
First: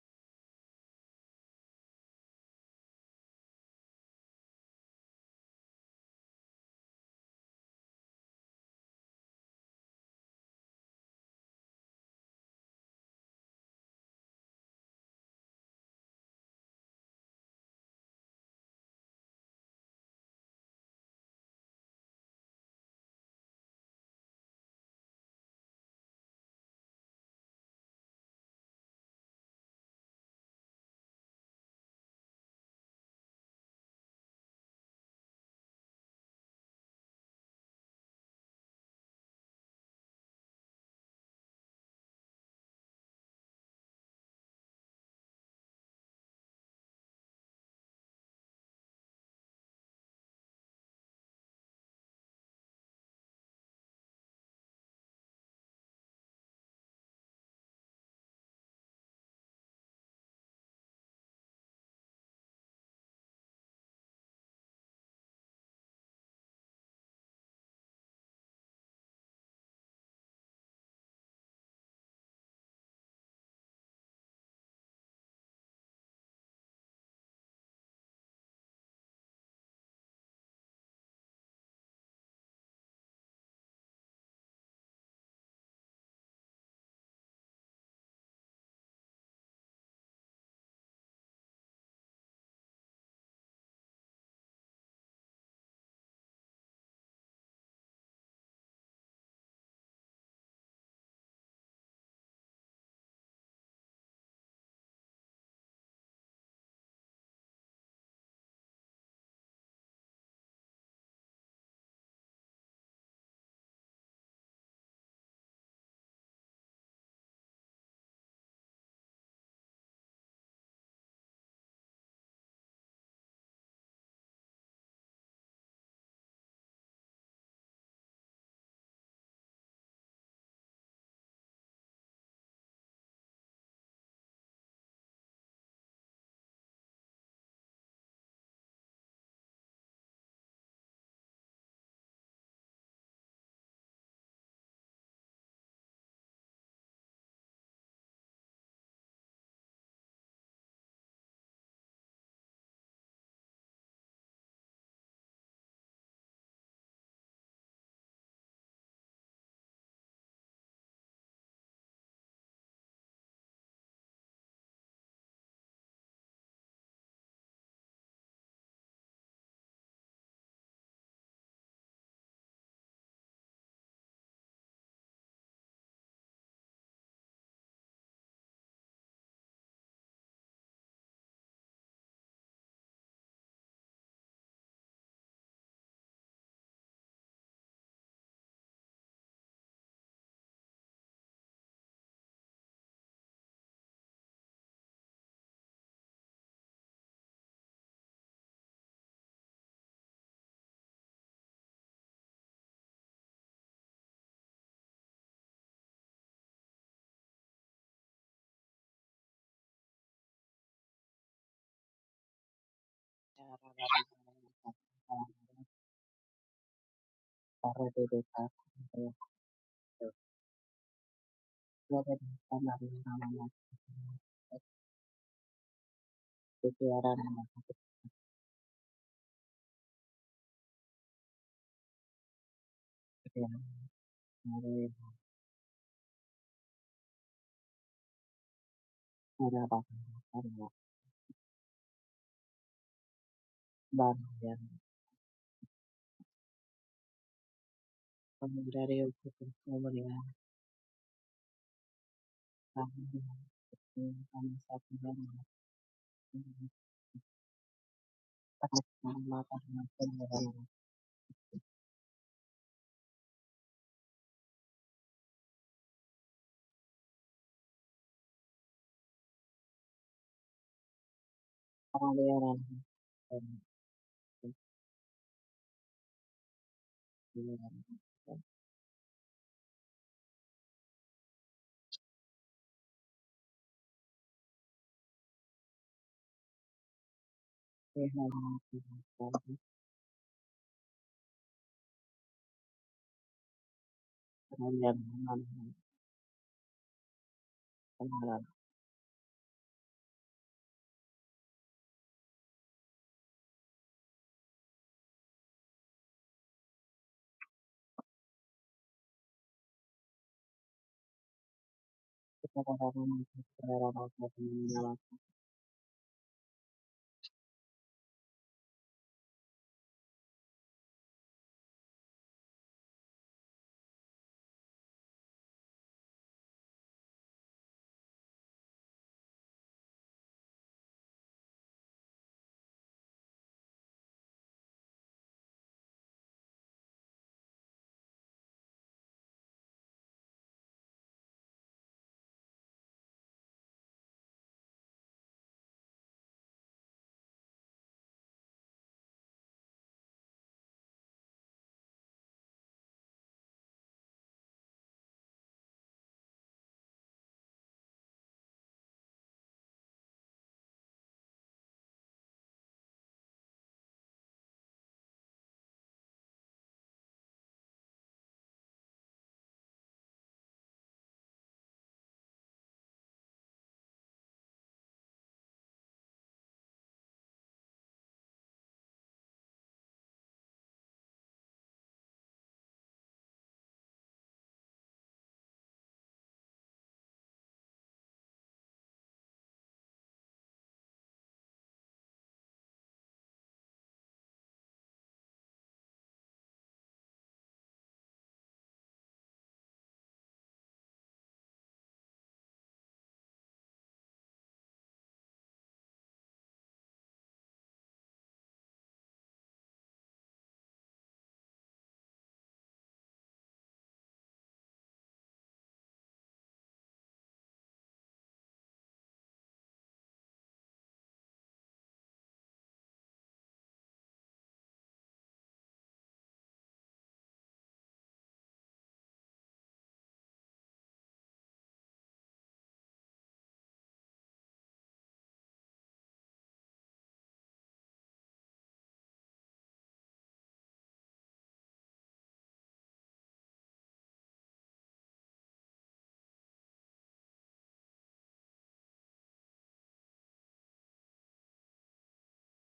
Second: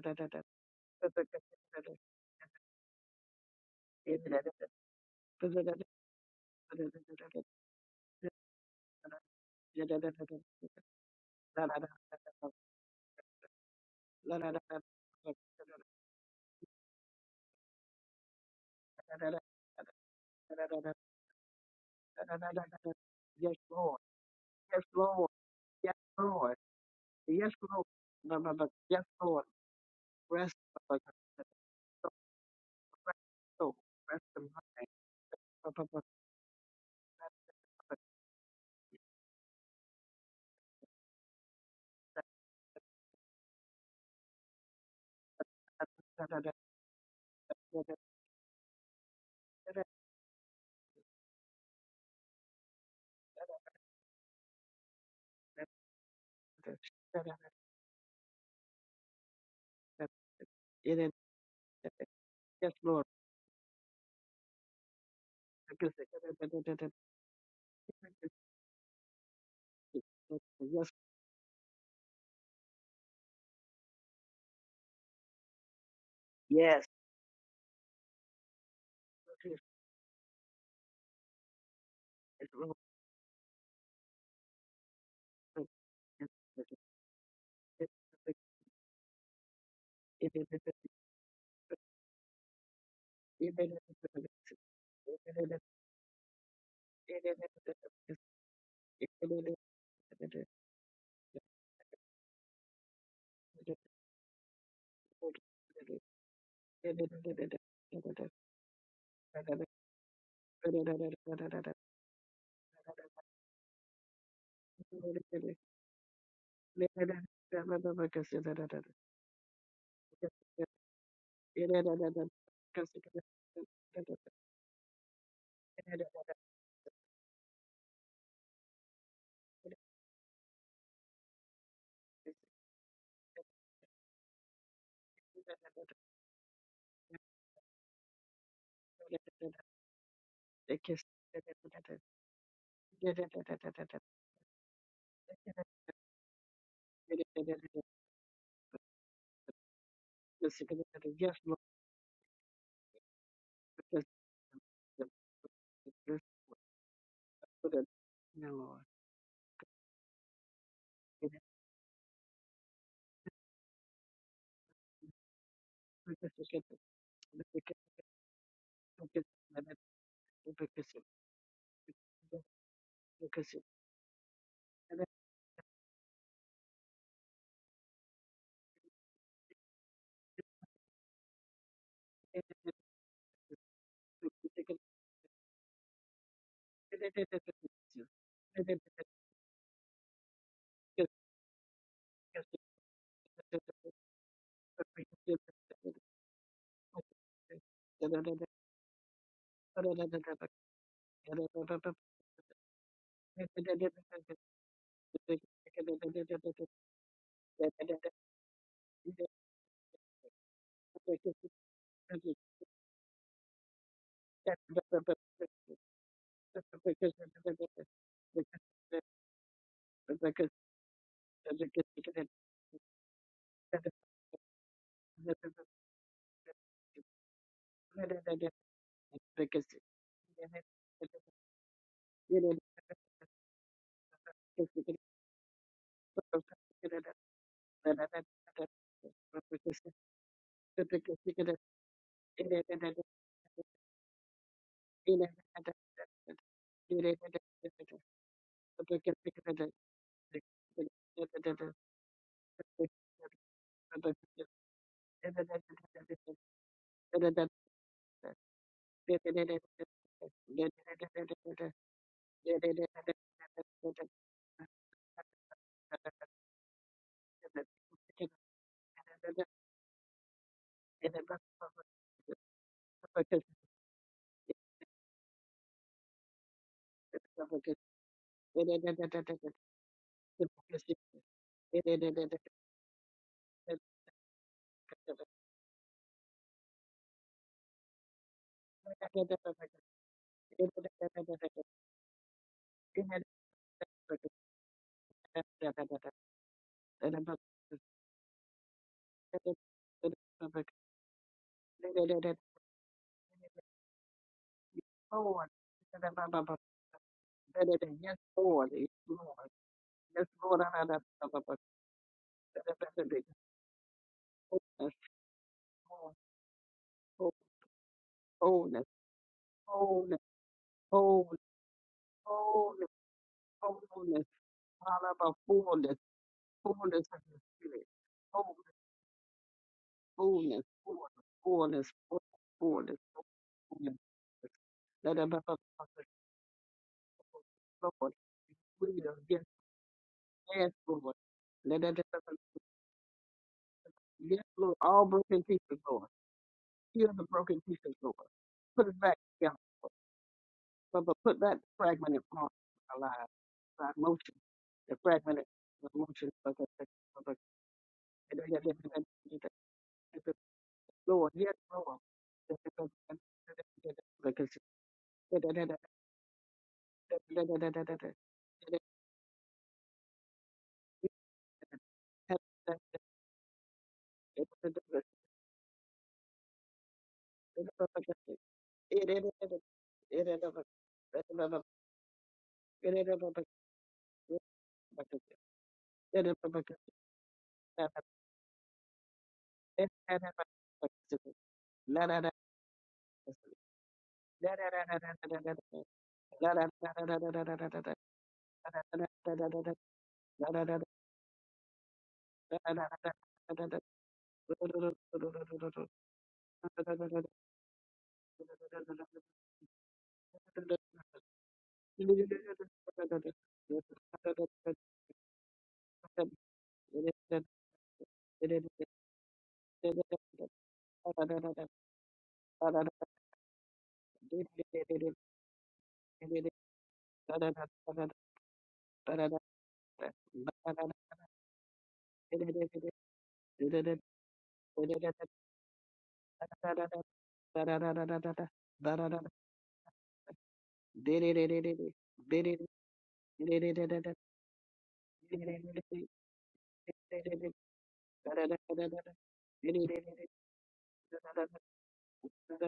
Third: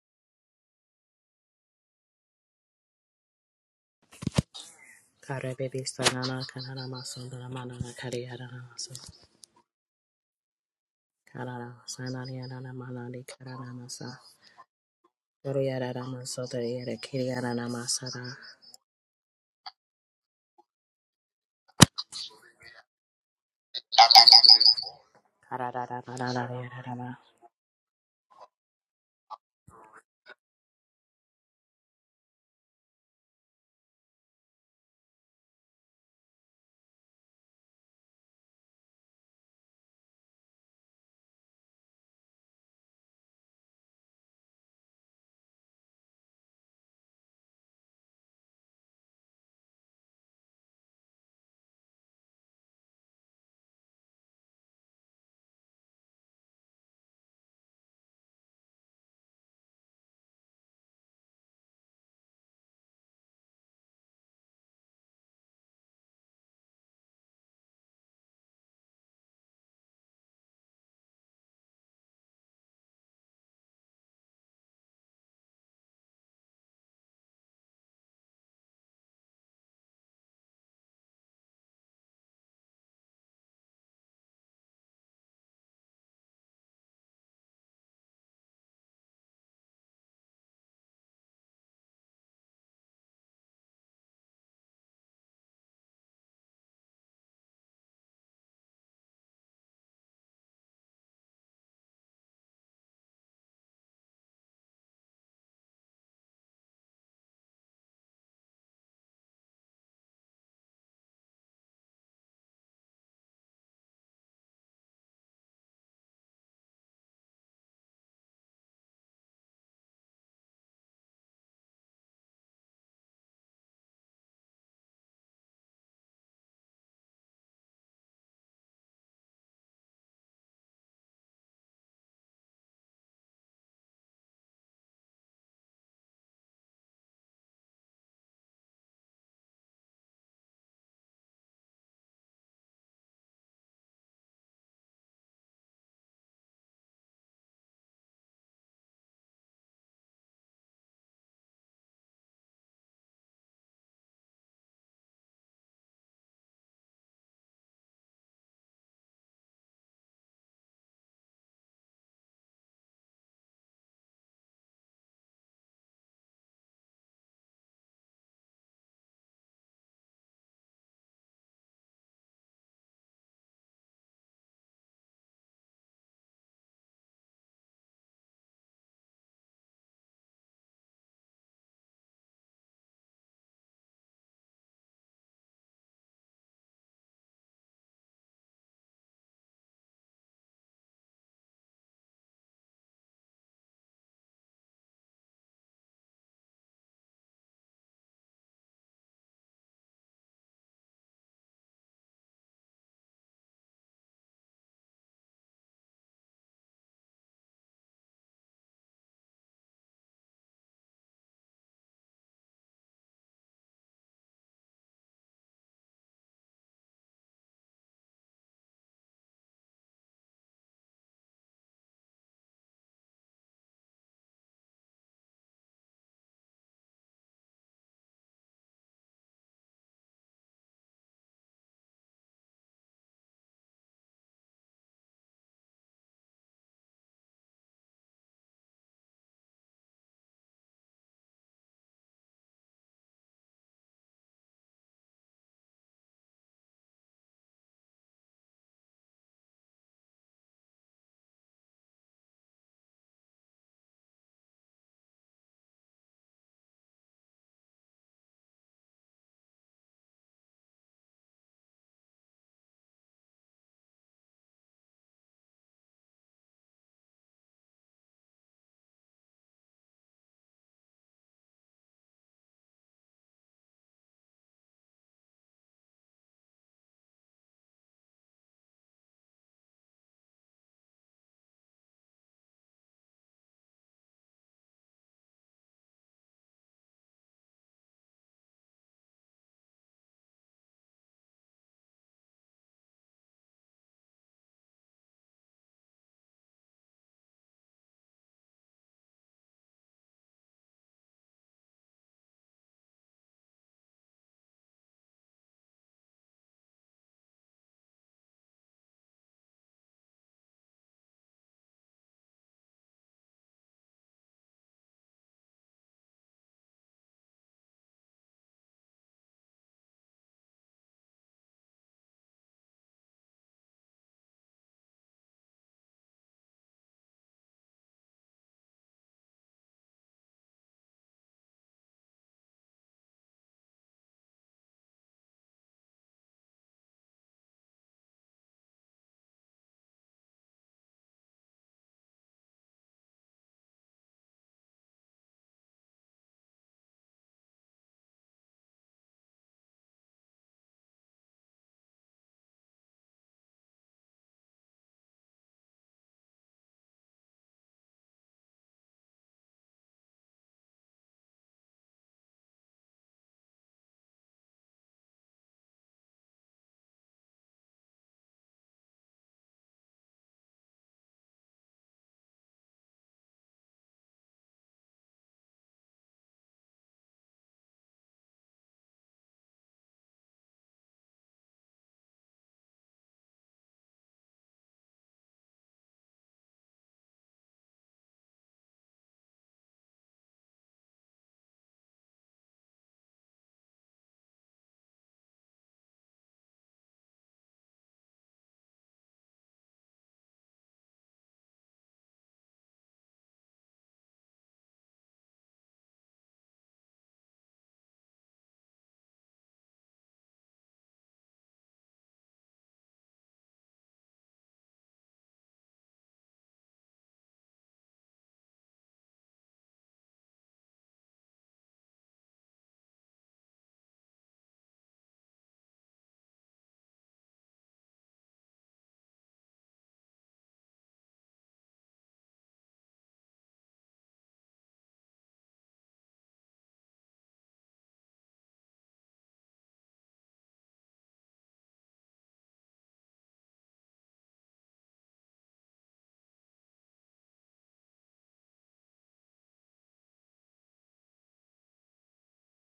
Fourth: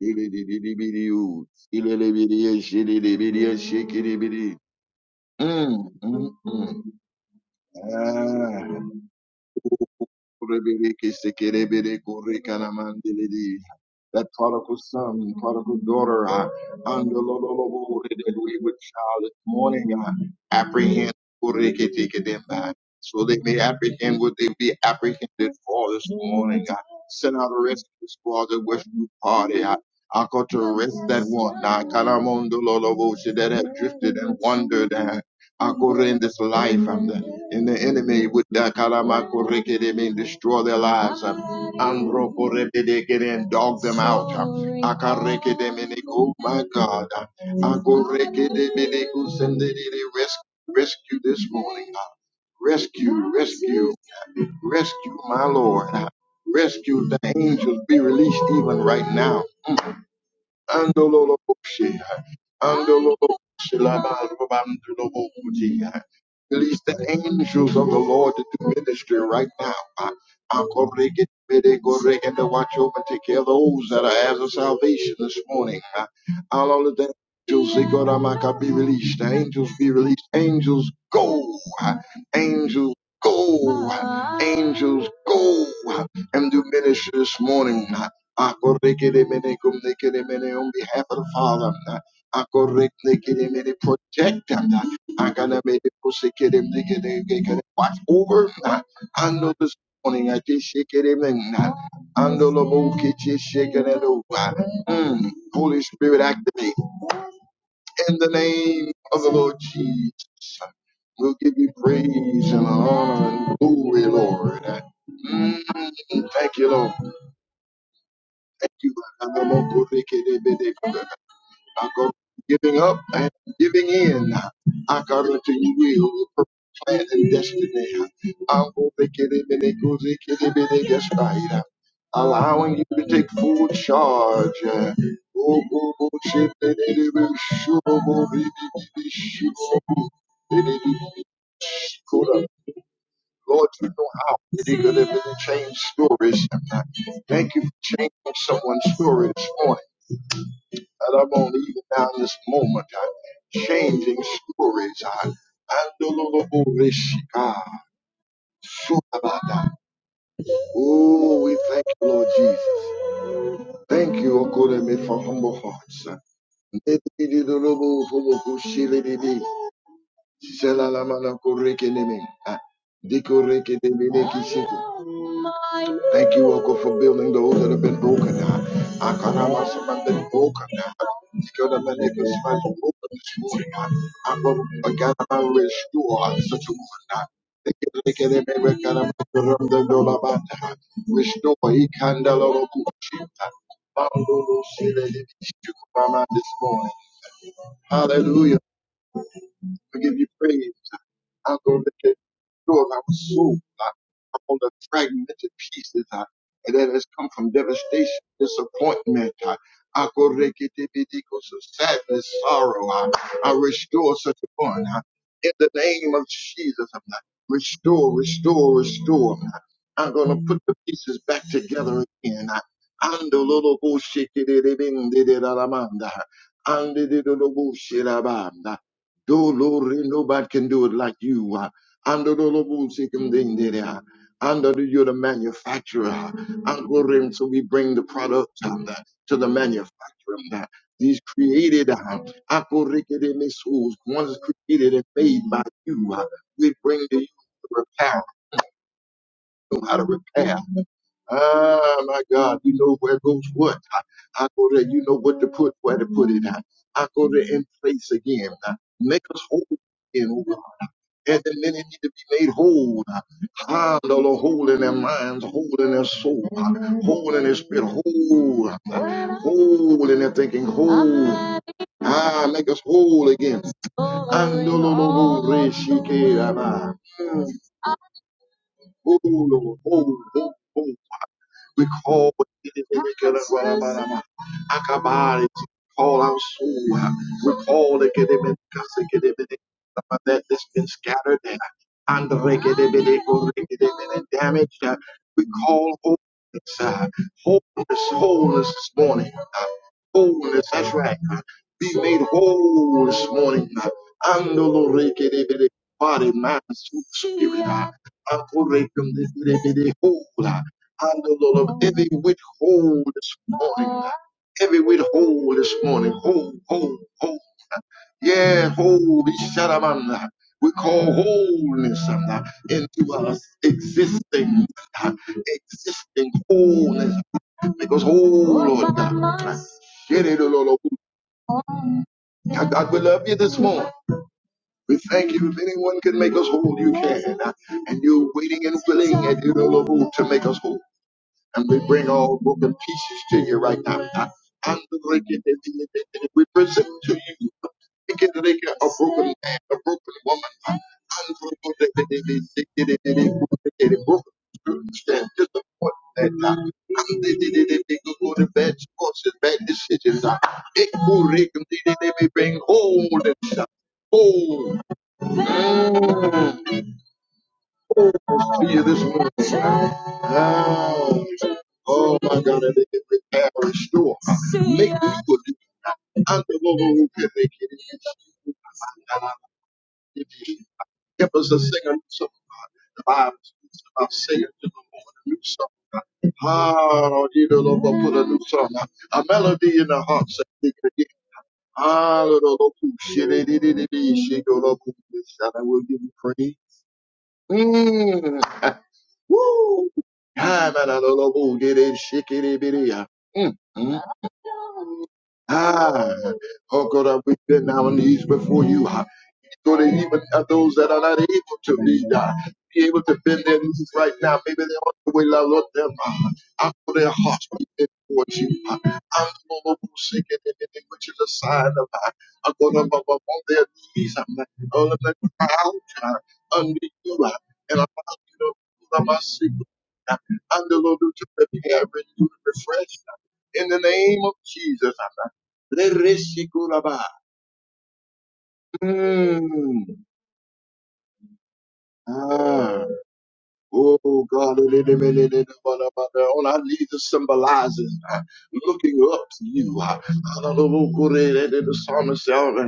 S1: Ilidibidiu, Ilelebidi, Shilibidi, Shikidibidi.
S3: Karabibi
S1: Mm, mm,
S3: Sanana
S1: mm.
S3: Kanana Sandana Manana Kariarana
S1: ah
S3: Maso Karana
S2: you.
S3: Sanariana Manani Karana Masa
S1: That
S2: Yes,
S1: prodigal son,
S2: Lord.
S1: prodigal
S3: Doriarana
S1: daughter,
S3: Maso
S1: uh,
S3: Doriara
S1: and the Lord,
S3: Kiriarana
S1: Lord, Lord, that
S3: Masara
S1: wayward child this morning, uh, apprehend so they
S2: Yes,
S1: may apprehend what they be
S2: Lord.
S1: apprehended for
S2: Yes,
S1: this
S2: Lord.
S1: morning. Uh,
S3: Kararara
S1: send out
S2: Yes,
S1: a rescue
S2: Lord. No,
S1: squad,
S2: no,
S1: the
S2: no. Yes,
S1: rescue
S2: Lord.
S1: party. Uh, I got
S2: Rest.
S1: to arrest
S2: Rest
S1: that one, uh, Kalamondo Lolobo, that have
S2: soul.
S1: drifted
S2: Rest
S1: and
S2: the mind.
S1: wandered. uh, Akure in this life, um, the, and the enemy would uh, karamakurekere mean destroy their lives, um, androkorebedekere and dog them out. Um, akarekere meaning, oh my God, um, akorekedebedeku sendedede, res- rescue rescue this morning, uh, rescue, rescue, uh, rescue my Lord, uh, rescue the angels, be released even right now. Andololoboshi.
S2: Yes, Lord.
S1: Andololoboshi labarobandolobokuji.
S2: Yes.
S1: Release the angels of the Lord to do ministry right now. Akorekedebedegorege, To watch over and take care of those that are as of salvation this morning.
S2: Yes.
S1: all of the angels Zikoramaka, be released. The angels be released. Angels go. Angels go. Angels go and do ministry this morning. I correct it Akorekedemene kumnekedemene On behalf of the Father, I
S2: Yes,
S1: Akorekedemene,
S2: Lord.
S1: protect them.
S2: Yes,
S1: I'm
S2: Lord.
S1: gonna make it Akanamene
S2: Yes,
S1: kusekedemnekedemene, Watch over Ando this morning. I just shake it in. the whole kitchen, shaking it over. Mm. Holy Spirit, activate in the name of the Lord Jesus. We'll give you praise and honor and glory, Lord. Mm. Thank you, Lord. Thank you. I go giving up and giving in. I got to you will, plan, and destiny. I'm Yes, right. Allowing you to take full charge. Oh, oh, oh, shit, baby, baby, sure, oh, baby, baby, sure, baby, baby, sure. Lord, you know how they could have really changed stories. Thank you for changing someone's story this morning. And I'm on even now in this moment, I'm changing
S2: Lord.
S1: stories. I,
S2: Yes,
S1: Andololobodeshika,
S2: Lord.
S1: Surabada. oh, we thank you, Lord Jesus. Thank you, O Okodeme, for humble hearts. Selalamanako rekeleme. Ah, dikorekelebelekisete. Thank you, Uncle, for building those that have been broken. Ah, Akarama, somebody been broken. Ah, Dikodamaneko, somebody broken this morning. I Ah, Ako, Agarama, restore ah, such a one. Ah, Dikorekelebe, Akarama, Kurumdagolabata. Ah, Restore Ikandalorokuchi. Ah, Mandolo, Sele, Libishi, Kurama, this morning. Hallelujah. We give you
S2: Thank
S1: praise. I'm gonna restore my soul. I'm gonna fragment the fragmented pieces God, and that has come from devastation, disappointment. I'm gonna take it to the depths of sadness, sorrow. I I restore such a bond in the name of Jesus. I'm gonna restore, restore, restore. God. I'm gonna put the pieces back together again. God. Ando lolo bullshit, di- di- di- bing, di- di-
S2: you.
S1: da- da- man, da. Andi- di- di- di- bullshit, da- ba. Do
S2: Thank
S1: Lord, nobody can do it like you. uh, Under the Lord, seek him then, then, uh, under the, you're the manufacturer. uh, And glory, and so we bring the product um, uh, to the manufacturer. um, uh, These created uh, uh, glory, get in these souls, ones created and made by you. uh, We bring to you to repair, know how to repair. Ah, my God, you know where goes
S4: Thank
S1: what. uh, uh, glory, You know what to put, where to put it. uh, I go to in place again. uh, Make us whole again, and the many need to be made whole. Ah, the Lord, whole in their minds, whole in their soul, whole in their spirit, whole,
S2: you.
S1: whole in their thinking,
S2: Lord. Yes, Lord.
S1: whole.
S2: Yes,
S1: Ah, make us whole again. And the Lord,
S2: Lord. Yes, Lord. Yes, Lord,
S1: whole, whole, whole, whole, whole, we call what it is we can Rabarama. Akabari call our soul. We call the Gedemini Kasikidibini that that's been scattered and under Gedemini or Gedemini damaged. Uh, We call wholeness, uh, wholeness, wholeness this morning. Uh, wholeness, that's right. Uh, be made whole this morning. Uh, under Gedemini body, mind, soul, spirit. Uh, Operate them, whole handle, Lord, of every withhold this morning. Every
S4: you.
S1: withhold this morning. Hold, hold, hold. Yeah,
S2: wholeness,
S1: hold.
S2: wholeness,
S1: Shadaman. We call
S2: wholeness,
S1: wholeness uh, into us
S2: wholeness, wholeness,
S1: existing, uh,
S2: Father, fullness,
S1: existing
S2: fullness
S1: wholeness.
S2: of the Spirit.
S1: Because, oh
S2: Fullness,
S1: Lord God, get it,
S2: fullness,
S1: Lord.
S2: fullness, fullness,
S1: God, God,
S2: fullness,
S1: we love you this morning.
S2: fullness.
S1: We
S2: Let it
S1: thank
S2: be
S1: you. If anyone can make us whole, you can. And
S2: Lord.
S1: you're waiting and
S2: We
S1: willing
S2: will
S1: and
S2: get
S1: you, know, Lord, to make us
S2: yes,
S1: whole
S2: Lord.
S1: and we
S2: Let it be
S1: bring all broken pieces to you right now. God.
S2: yes, Lord.
S1: And we
S2: All
S1: bring it
S2: broken
S1: in-
S2: pieces,
S1: in- in-
S2: Lord.
S1: in- we present
S2: Heal
S1: to
S2: the
S1: you we
S2: broken pieces, Lord.
S1: get like a
S2: Put it back
S1: broken
S2: together,
S1: man, a
S2: Lord.
S1: broken woman, God.
S2: But, but
S1: And we
S2: put
S1: go to
S2: that
S1: the- the-
S2: fragmented
S1: the- the-
S2: part
S1: the- the-
S2: of our
S1: the-
S2: lives,
S1: the- the-
S2: our
S1: the broken
S2: emotions, the
S1: students and
S2: fragmented
S1: disappointment,
S2: emotions of
S1: God.
S2: the
S1: And
S2: of
S1: they
S2: the-
S1: they- they- they- they go go
S2: and
S1: to
S2: then- and then-
S1: bad sports and
S2: and then-
S1: bad decisions.
S2: and then-
S1: God. It will
S2: Lord,
S1: wreck
S2: yes,
S1: them. They- they-
S2: Lord.
S1: they may bring wholeness, God. wholeness
S2: Because Thank
S1: to you this morning. Ouch. Oh my God, and they can repair and restore. Make me good. And the Lord who can make it. Help us to sing a new song. The Bible speaks about singing to the Lord a new song. Ah, you know, Lord, we'll put a new song. A melody in the heart. So we can get- Ah, Lord, Lord, Lord, Lord, shit, it, it, it, it, it, shit, Lord, Lord, Lord, Lord, Lord, Lord, we'll give you praise. Mm. Woo! Ah, la, la, la, la, boo, diddy, it, bitty, ah. Mm, mm. Ah, oh God, we bend our knees before you. Lord, that even uh, those that are not able to be, uh, be able to bend their knees right now, maybe they're on the way, Lord, Lord, them
S2: you.
S1: uh, out of their hearts be towards you. Uh, I'm the Lord who's sick, and anything which is a sign of uh, I'm going to uh, on their knees. I'm not going to cry out uh, under you uh, and allow you to pull out my secret. Uh, I'm the Lord who to prepare, renew, and refresh. uh, in the name of Jesus. i Uh, Mm. Ah. Oh God, on our knees is symbolizing uh, looking up to you. uh, hallelujah. The psalmist said, uh,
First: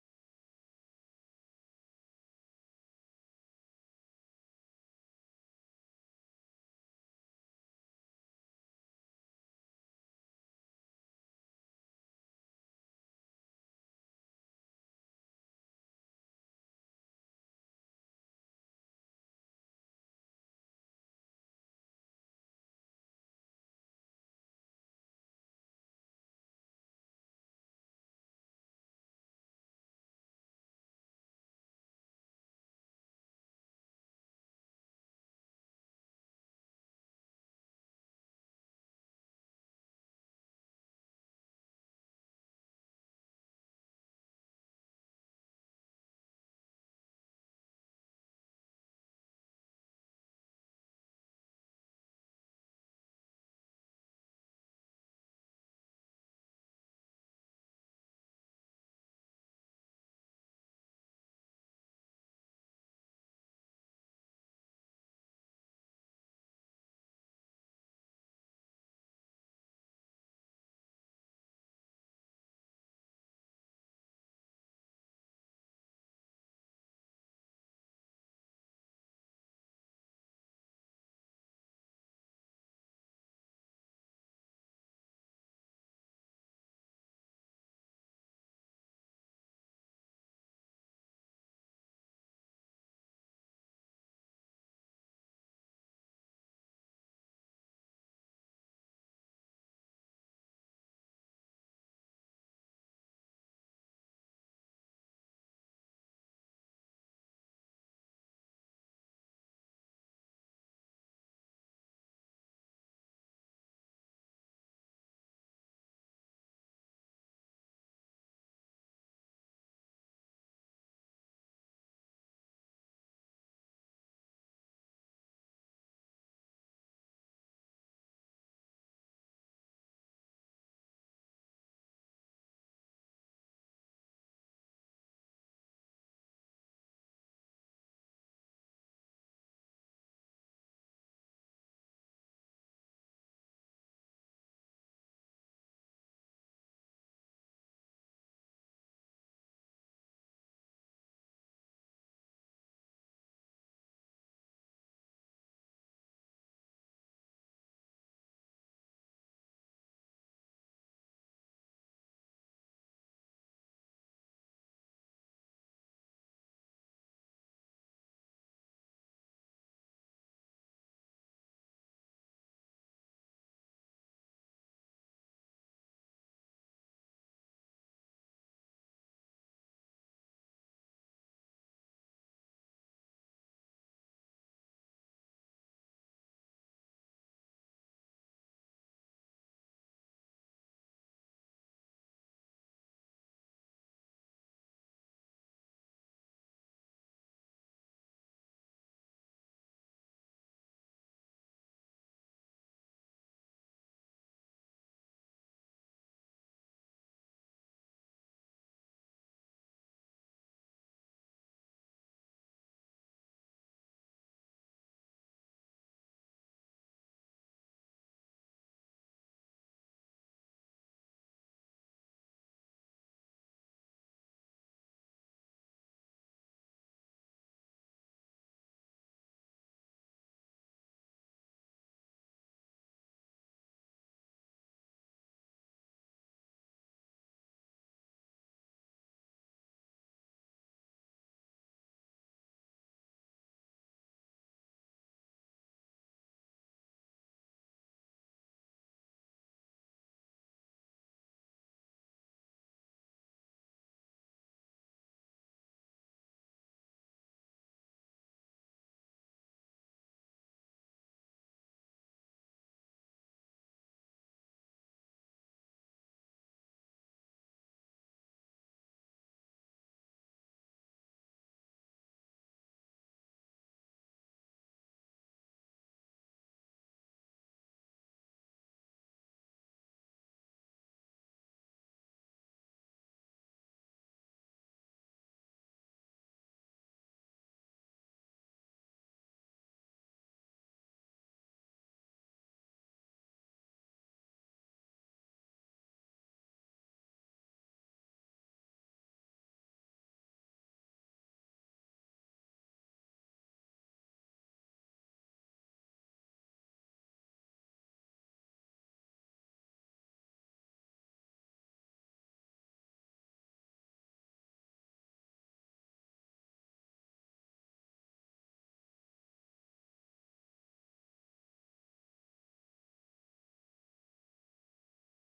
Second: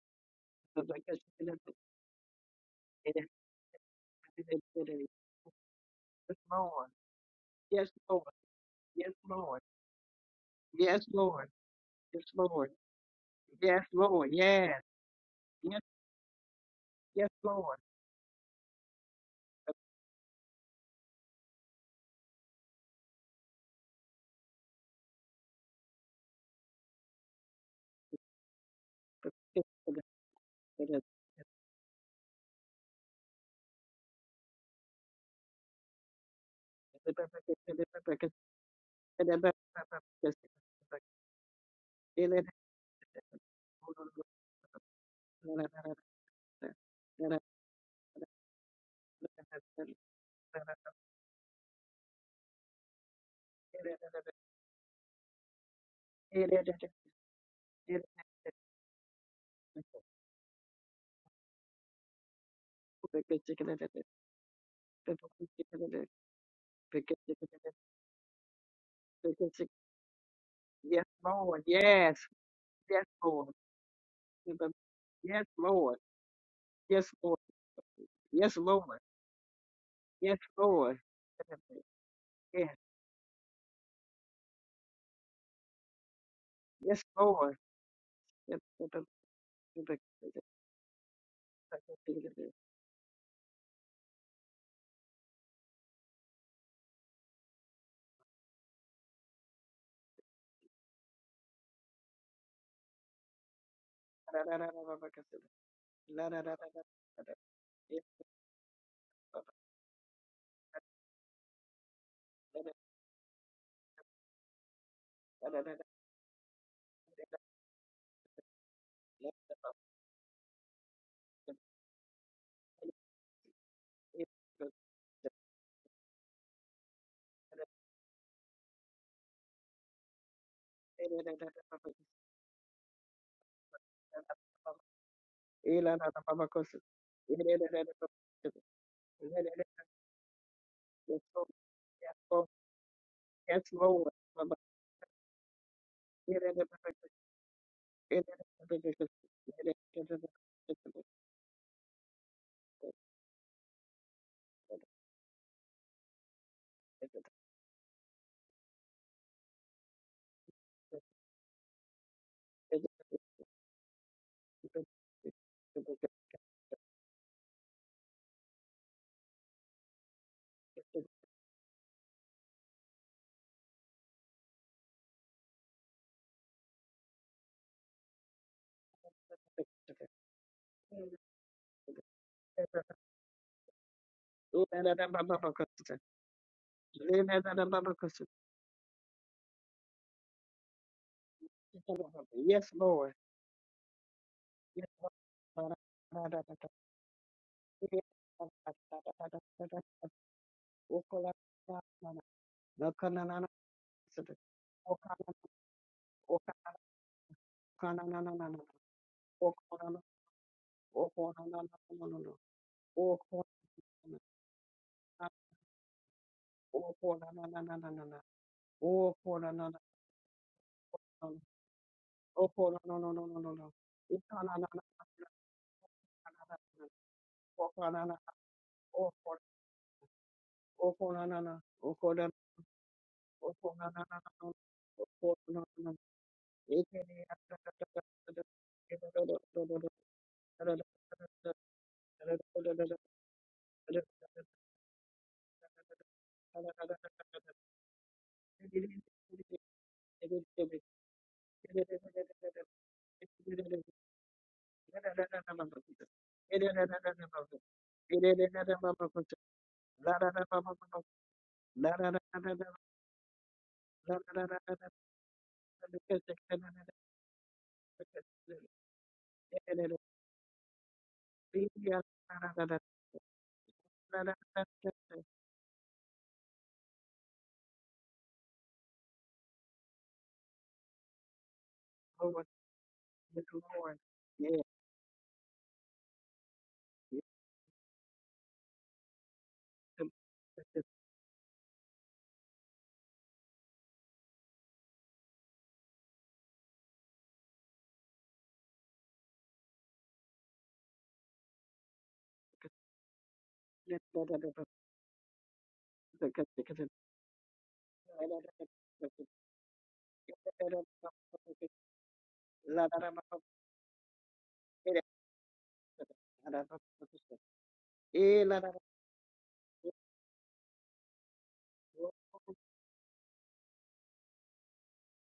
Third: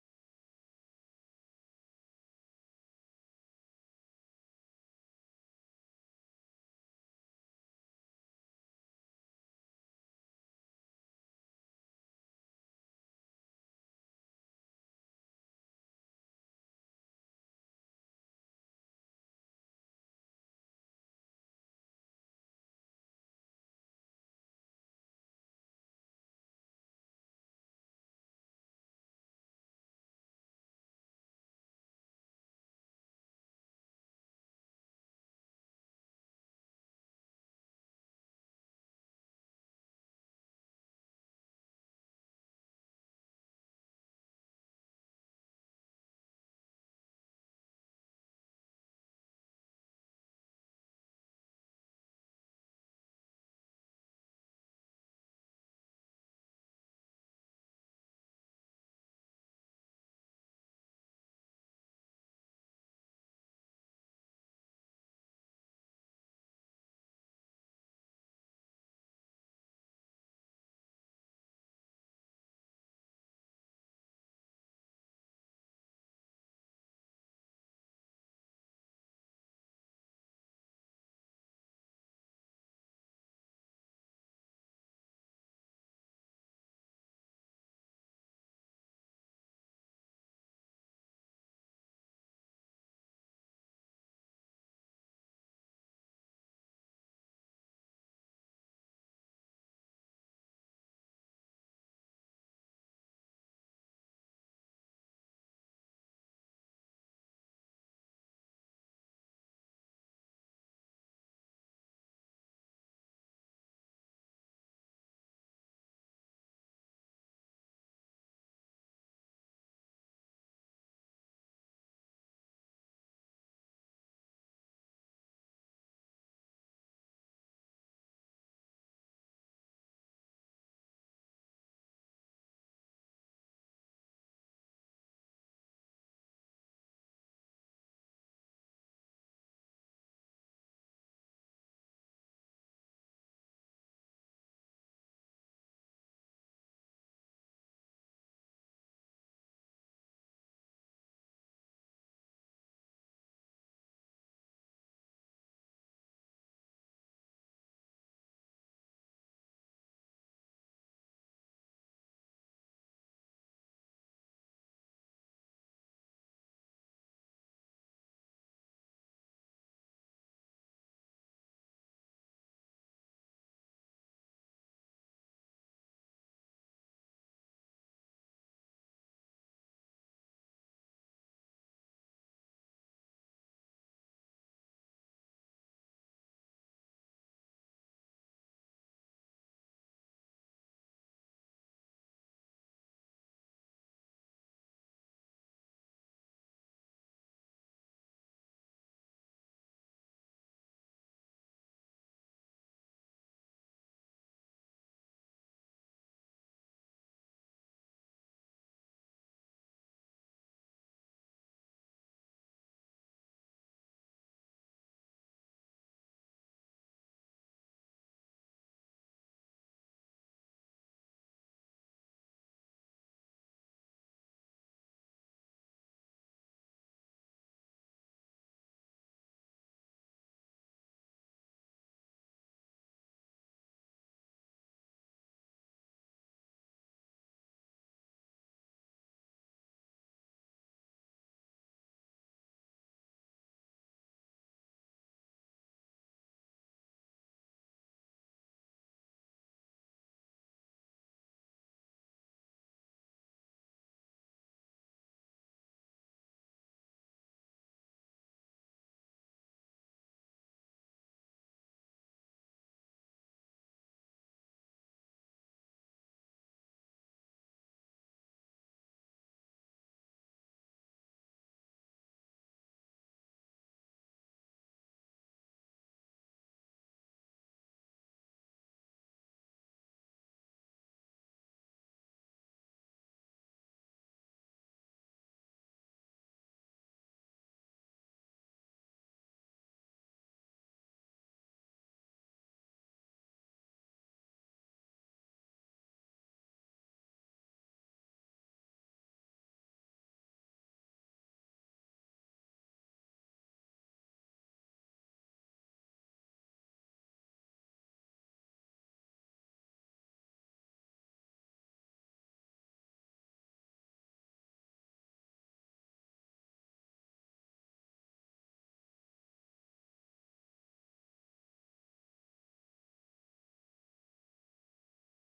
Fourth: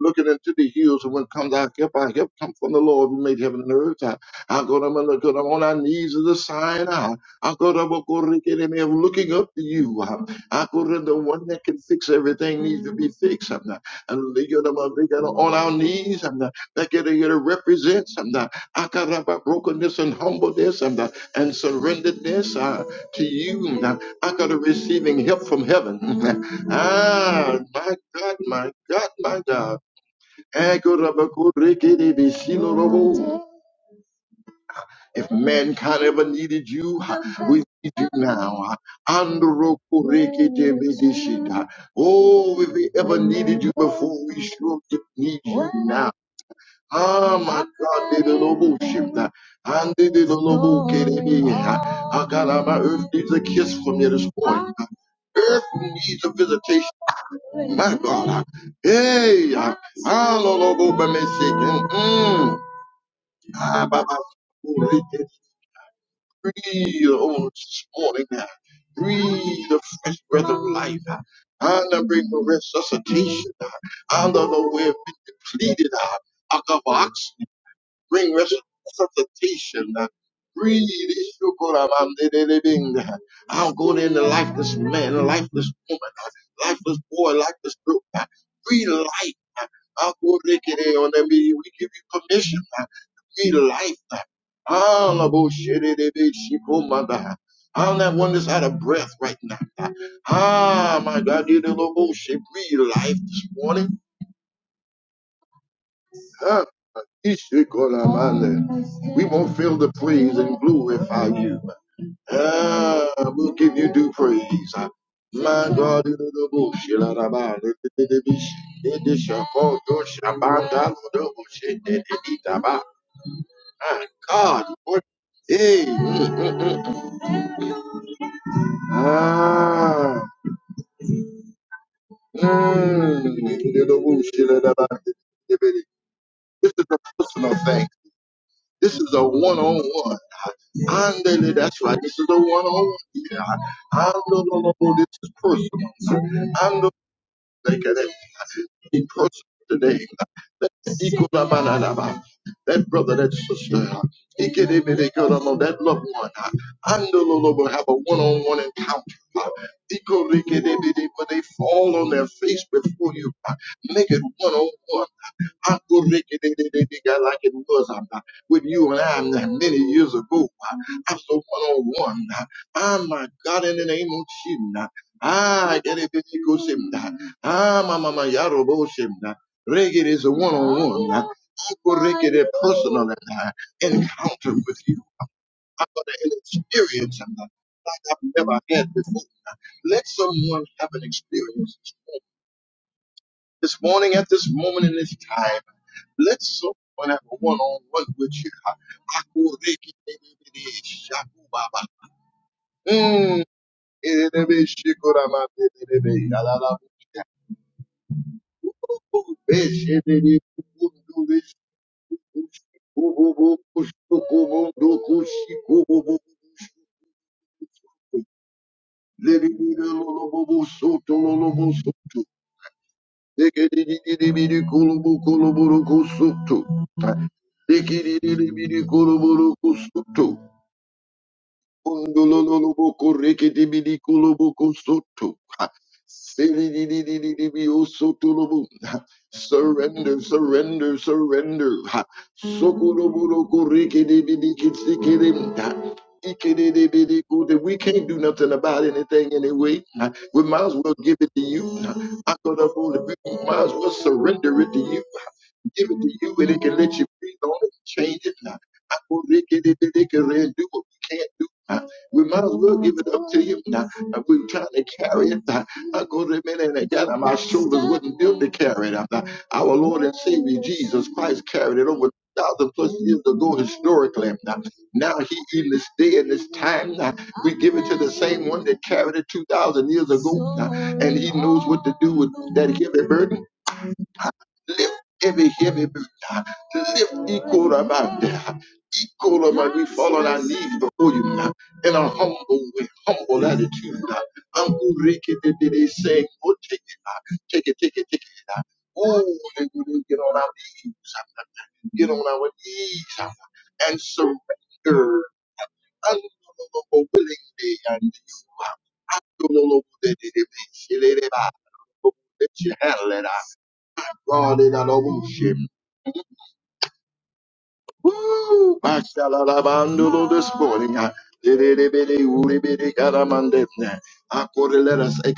S1: looking into the hills, and when comes our help, our help come from the Lord who made heaven and earth. uh, I go to my- look at on our knees is a sign. uh, I go to
S2: Yes,
S1: my- go
S2: Lord.
S1: to the of
S2: Yes, Lord. Yes,
S1: looking up
S2: Lord.
S1: to you. uh, I go to
S2: Yes,
S1: the
S2: Lord.
S1: one that can fix
S2: Yes,
S1: everything
S2: Lord.
S1: needs to be fixed. uh,
S2: Yes, Lord.
S1: And they get
S2: Yes.
S1: uh, on our
S2: Yes,
S1: knees. and uh, That get
S2: yes,
S1: to
S2: Lord.
S1: represent uh, Akaraba brokenness and humbleness and, uh, and surrenderedness uh, to you. Uh, Akara receiving help from heaven. ah, my God, my God, my
S2: Yes,
S1: God.
S2: Lord. Yes. Yes,
S1: Akaraba kurekere besilorobo. If mankind ever needed you, uh, we need you now. Andro kurekete bedeshita. Oh, if we ever needed you before, we sure need you now. Ah, my God, did the noble shift that. And did the noble get it in. Ah, God, ah, my earth needs a kiss from you this morning. Ah, Earth needs a visitation. My God, ah. hey, ah, ah, no, no, go by me shaking. Mm. Ah, Baba, oh, breathe on this morning now. Breathe the fresh breath of life. ah. And I bring the resuscitation. ah. And the Lord, we have been depleted.
S2: Lord. Yes, Lord.
S1: ah bring
S2: Yes, Lord.
S1: resuscitation.
S2: Yes,
S1: Breathe,
S2: Lord. Yes, Lord. Yes,
S1: Ishukuramandididibing. I'll go in the lifeless man, lifeless woman, lifeless
S2: yes,
S1: boy,
S2: Lord.
S1: lifeless girl.
S2: Yes, yes,
S1: Breathe
S2: yes,
S1: life.
S2: yes, yes, yes,
S1: I'll go rikide on them. We give
S2: yes, yes,
S1: you
S2: yes, yes.
S1: permission. Breathe life. All bullshit is. I'm that one that's out of breath right now. Ah, my God, you little bullshit. Breathe life this morning. Ah.
S2: Yes, yes,
S1: Ishikolamale. We
S2: Lord.
S1: won't fail the praise and glorify you. Ah, we'll give you due praise. My God, you the bullshit, la, la, la, la, la, la, la, la, la, shako, do, shaba, da, God, what? Hey, mm, mm, mm. ah, mm, you the bullshit, la, la, la, this is a personal thing. This is a one-on-one.
S2: Yes, Lord.
S1: Andele, that's right.
S2: Yes,
S1: This is a one
S2: Lord.
S1: on one here.
S2: Yes, Lord.
S1: Andololobo, This is personal. Andele, They can be personal today. That Ikolabalalaba. That brother, that sister, Ikedebedekolomo, that loved one, Andololobo, have a one on one encounter. Ikolekedebede, Where they fall on their face before you. Make it one on one. Uncle Ricky, they, they, they, they got like it was um, uh, with you and I um, uh, many years ago. uh, I'm so one on one. Ah, my God, in the name of Jesus. Ah, get it, get it, go, Shem, uh, Ah, my mama, Yarobo Shimna. Reggae is a one on one. I go reggae a personal uh, encounter with you. I'm going to experience um, uh, like I've never had before. Let someone have an experience
S2: Yes, Lord.
S1: this morning at this moment
S2: Yes,
S1: in this time. Let
S2: Lord.
S1: someone have a one-on-one with you. Akurekinebeneshakumaba. Mm. Erebeshikuramatelebe. Yalalabuya. Ooh, beshenebekumundubeshikushikububukushikumundukushikububu. Lebidilolobobosotololobosoto. Dekedidididibidikolobokolobokosoto.
S2: Oh, Oh,
S1: Dekidididibidikolobokosoto.
S2: oh no, no, no! Oh, no, no, no, no, no!
S1: Surrender, surrender, surrender. Ha. We can't do nothing about anything anyway. We might as well give it to you. I'm Ha. Akodobole, We might as well surrender it to you. Give it to you and it can let you breathe on it, and change it. I Ha. Akorekedibidi kere. Do what we can't do. Uh, we might as well give it up to him now. If we're trying to carry it, uh, I go to the and again, uh, my shoulders would not built to
S2: Oh,
S1: carry it. Uh, uh,
S2: no, no,
S1: our
S2: no!
S1: Lord and Savior Jesus Christ
S2: Yes,
S1: carried
S2: Lord.
S1: it
S2: yes,
S1: over thousand plus years ago historically. Uh, uh, now he in this day and this time, uh, we give it to the same one that carried it two thousand years ago, uh, and he knows what to do with that heavy burden.
S2: Lord. Yes,
S1: Lift every heavy burden.
S2: yes,
S1: Lift equal about that. Equal about we fall on our knees
S2: the-
S1: before you now in a humble way, humble attitude. now. Uncle Ricky did did say, oh, take it, take it, take it, take it. now. Oh, and we didn't get on our knees, now. get on our knees, now,
S2: the- the- the-
S1: and
S2: the- the- the-
S1: surrender
S2: the- the- the-
S1: unbelievable willingly and you. now. Unbelievable that it
S2: the-
S1: is. Let you
S2: La- la- la-
S1: handle
S2: la-
S1: it. out.
S2: la-
S1: God, it out of
S2: yes,
S1: you.
S2: la- la- la- la- eh, la- la- la-
S1: Woo!
S2: yes,
S1: Mashalalabandulo This morning, I
S2: Lord.
S1: lelelebele, ulebele, karamandetne. I quote, let us eh,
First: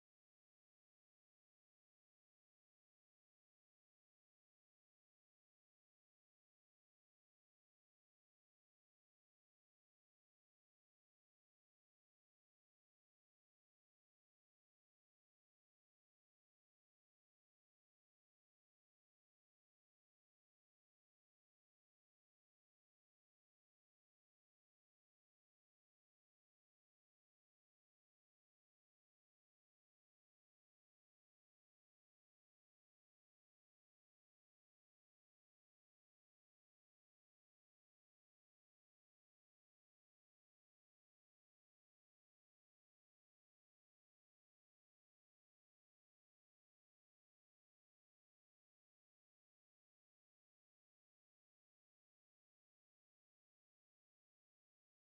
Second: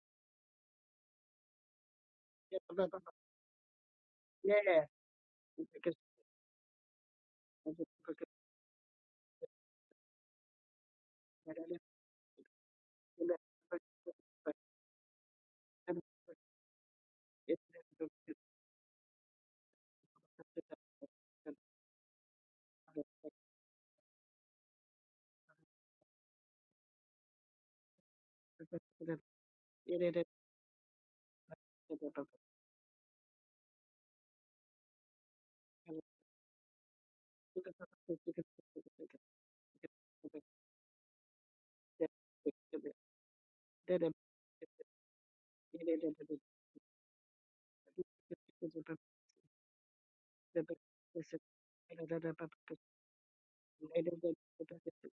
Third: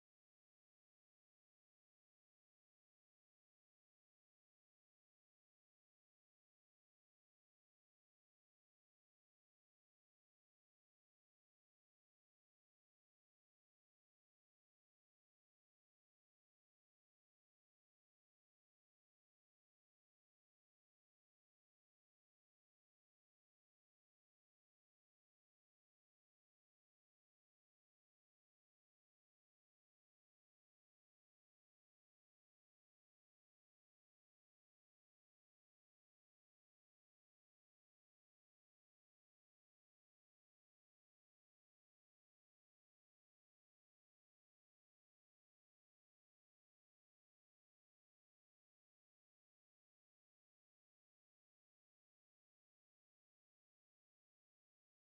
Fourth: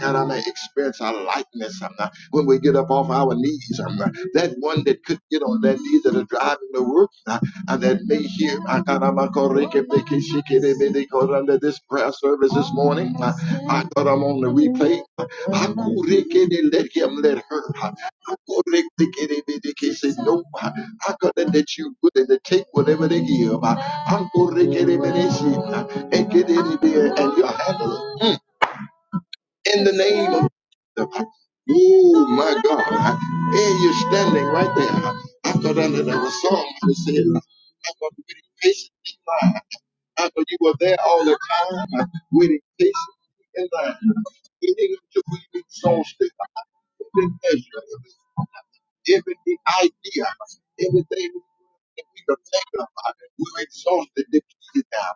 S1: experience our likeness um, uh, when we
S2: Yes,
S1: get
S2: la-
S1: up
S2: la-
S1: off
S2: la-
S1: our knees. um, uh, That one
S2: yes.
S1: that could get on their
S2: because-
S1: knees that are driving the work uh, and
S2: because-
S1: that may
S2: because-
S1: hear ah, karama, shikelebele,
S2: la-
S1: koranda,
S2: la- la- la- la-
S1: this prayer service this morning. uh,
S2: la- la-
S1: I thought I'm on the replay. uh, I koreke, let him, let
S2: Yes. la-
S1: her. uh,
S2: la- la- la- la- la- la- la- la- la- la- la-
S1: I koreke, kelebele, ke, say, No, ah, I could
S2: la-
S1: let
S2: la- la- la- la- la- la-
S1: that you good and they take
S2: la-
S1: whatever they give. Uncle Ricky Revelation and get any beer and your handle Mm. in the name of Jesus.
S2: la-
S1: Oh
S2: la-
S1: my God. Hey, you're standing right there. I thought I
S2: la-
S1: that there was somebody I said, I'm going to be patient. I know you were there all the time, uh, waiting patiently in line, eating until we be so stick every measure, every idea, everything that we could think of. uh, we were exhausted, depleted now.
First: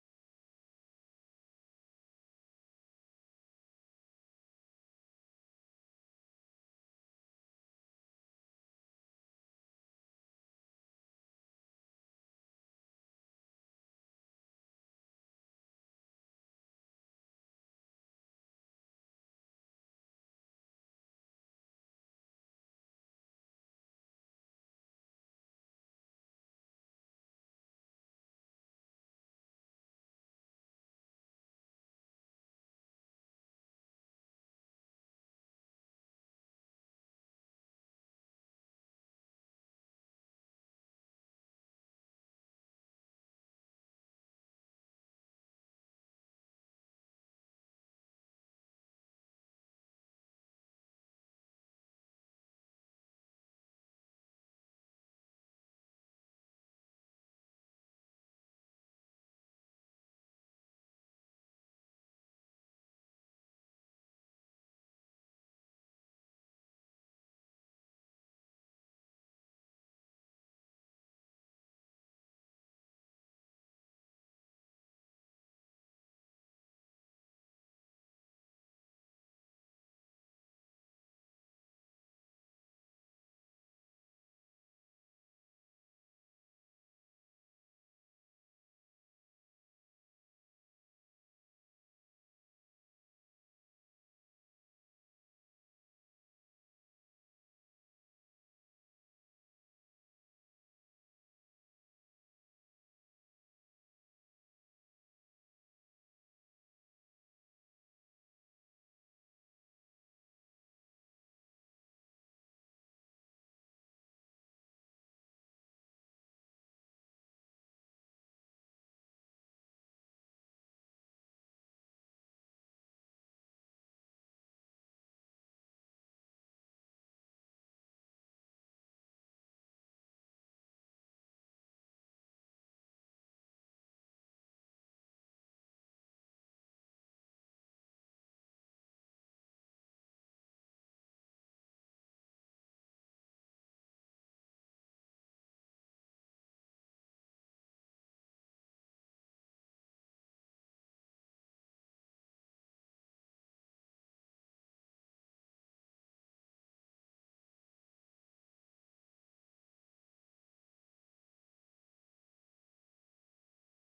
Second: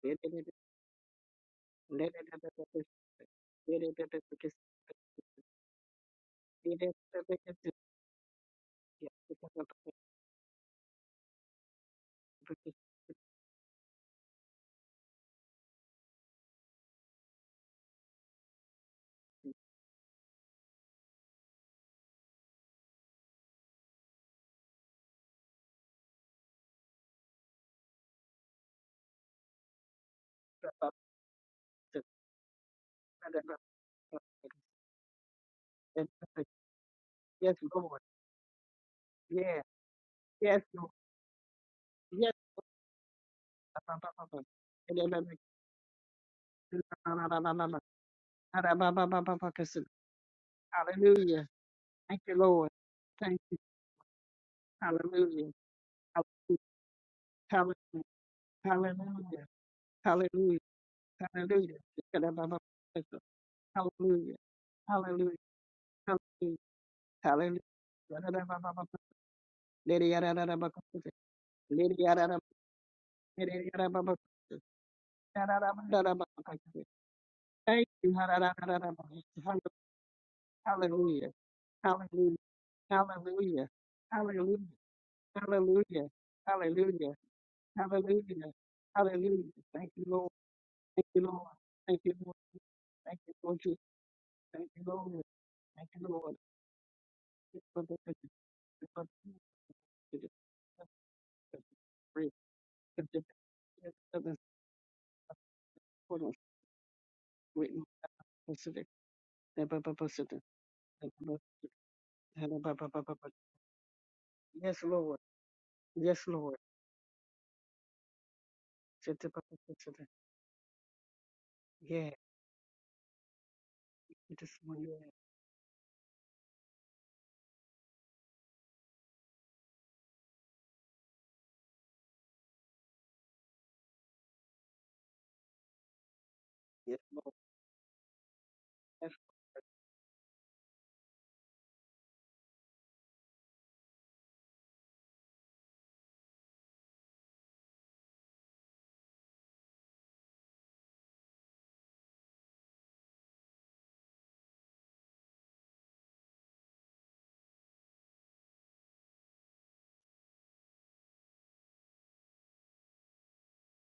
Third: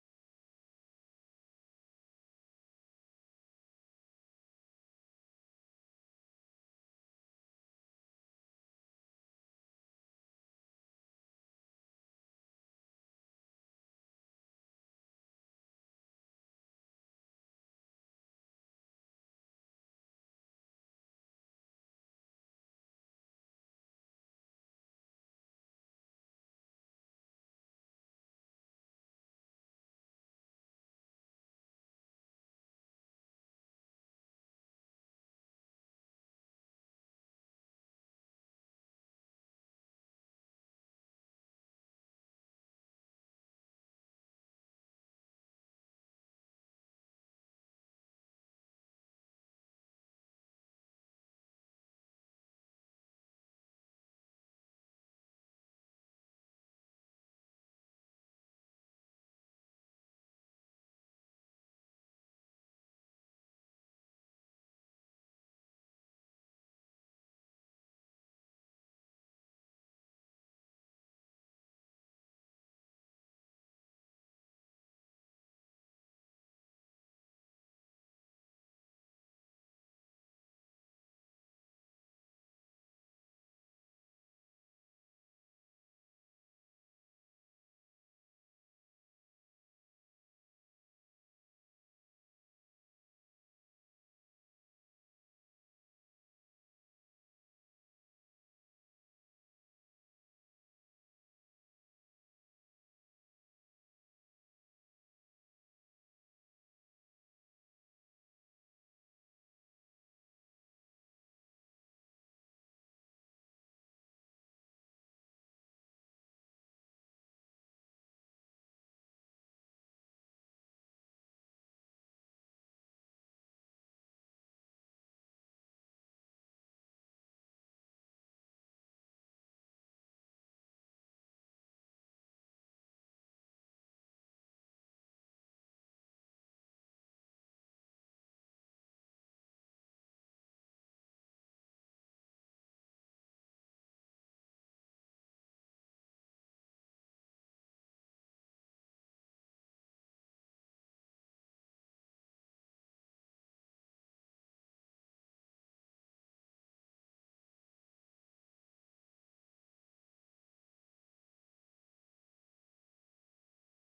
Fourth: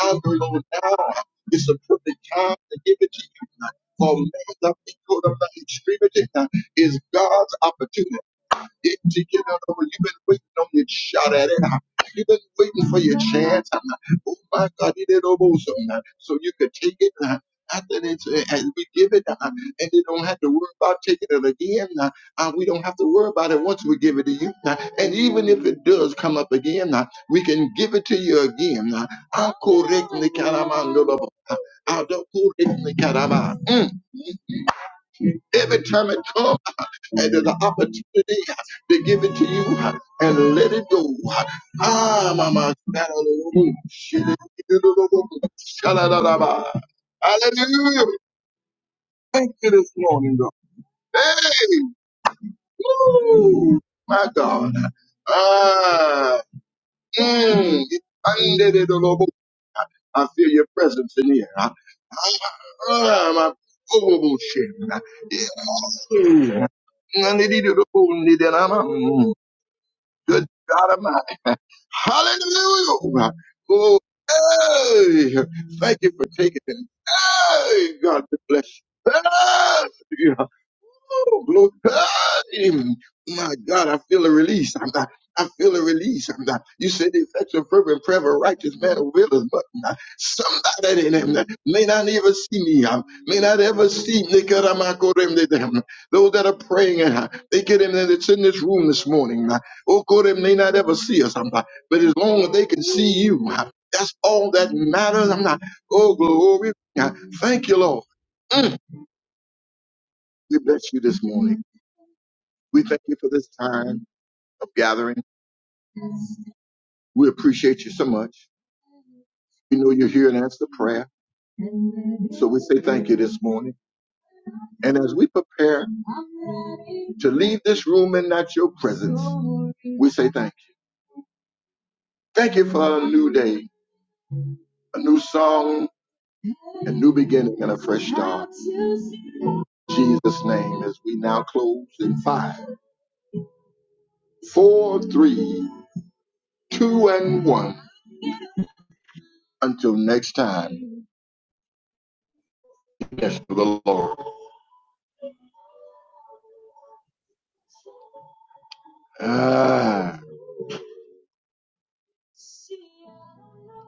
S1: I know Lord, now uh, it's a perfect time to give it to you. uh, For man, the people of the extremity uh, is God's opportunity. You get out of it. You've been waiting on your shot at it. You've been waiting for your chance. Oh my God, it is almost on. So you could take it. uh, After it's, uh, and we give it, uh, and they don't have to worry about taking it again. Uh, uh, we don't have to worry about it once we give it to you. Uh, and even if it does come up again, uh, we can give it to you again. Uh, I'll correct caramando. I'll do correct the Mm. Every time it comes and the
S2: Yes, Lord.
S1: opportunity to give it to
S2: Yeah.
S1: you uh, and
S2: Yes,
S1: let it
S2: Lord.
S1: go.
S2: Yes.
S1: Ah, mama. Hallelujah. Thank you this morning, God.
S2: Hallelujah.
S1: Hey,
S2: Thank you, Lord. Thank you.
S1: woo, my God.
S2: Hallelujah.
S1: Ah,
S2: Hallelujah.
S1: mm,
S2: Hallelujah.
S1: I feel
S2: Hallelujah.
S1: your presence in here. Ah,
S2: Hallelujah. Hallelujah.
S1: ah, my horrible
S2: Hallelujah.
S1: shit.
S2: Hallelujah.
S1: Yeah. Mm.
S2: Hallelujah. Hallelujah. Lady
S1: Good
S2: Adabaka.
S1: God Almighty.
S2: Lady Adabaka.
S1: Hallelujah.
S2: Lady
S1: Oh, hey. Thank you
S2: Adabaka.
S1: for taking it.
S2: Thank
S1: Hey,
S2: you.
S1: God
S2: Hallelujah.
S1: bless you. Hey. Oh, glory.
S2: Hallelujah.
S1: Um, My
S2: Hallelujah.
S1: God, I
S2: Hallelujah.
S1: feel a
S2: Hallelujah.
S1: release. I'm not, I feel a
S2: Hallelujah.
S1: release. I'm not, you said the effectual fervent prayer of a
S2: Hallelujah.
S1: righteous man will
S2: Hallelujah.
S1: but
S2: Thank
S1: not
S2: you, Lord.
S1: somebody that
S2: Thank
S1: in
S2: you,
S1: him
S2: Lord.
S1: that may
S2: Thank
S1: not
S2: you,
S1: even
S2: Lord.
S1: see me. um,
S2: Thank you,
S1: May not
S2: Lord Jesus.
S1: ever see
S2: Thank you, Lord.
S1: Nikaramakorem de them.
S2: Thank you,
S1: Those
S2: Lord.
S1: that are praying, uh, they
S2: Thank
S1: get
S2: you,
S1: in
S2: Lord.
S1: there,
S2: Thank
S1: it's
S2: you,
S1: in this room this
S2: Lord.
S1: morning. uh, Oh,
S2: Thank you,
S1: Korem may not ever see us. I'm not, but as
S2: Lord. Thank
S1: long as they can see
S2: you, Lord.
S1: you, uh, that's all that matters. I'm not, oh, glory. Uh, Thank you,
S2: Yes, you, Lord. Yes,
S1: Lord. Mm,
S2: Consider. Thank you, Lord. Consider.
S1: We bless you
S2: Thank
S1: this
S2: you, Lord.
S1: morning.
S2: Thank you, Lord.
S1: We
S2: Thank
S1: thank you
S2: you,
S1: for
S2: Lord.
S1: this time of
S2: Yes,
S1: gathering.
S2: Lord. Yes, Lord.
S1: We appreciate you so much.
S2: Thank you, Lord.
S1: We know
S2: Consider.
S1: you're here and answer prayer.
S2: Yeah.
S1: So we say thank you this morning.
S2: This one,
S1: And
S2: yeah.
S1: as we prepare to leave this room and not your presence, we say thank you. Thank you for a new day, a new song, a
S2: Yes,
S1: new
S2: Lord.
S1: beginning, and a fresh start. In Jesus' name, as we now close in five, four, three, two, and one. Until next time, yes, to the Lord. Ah. See, I don't know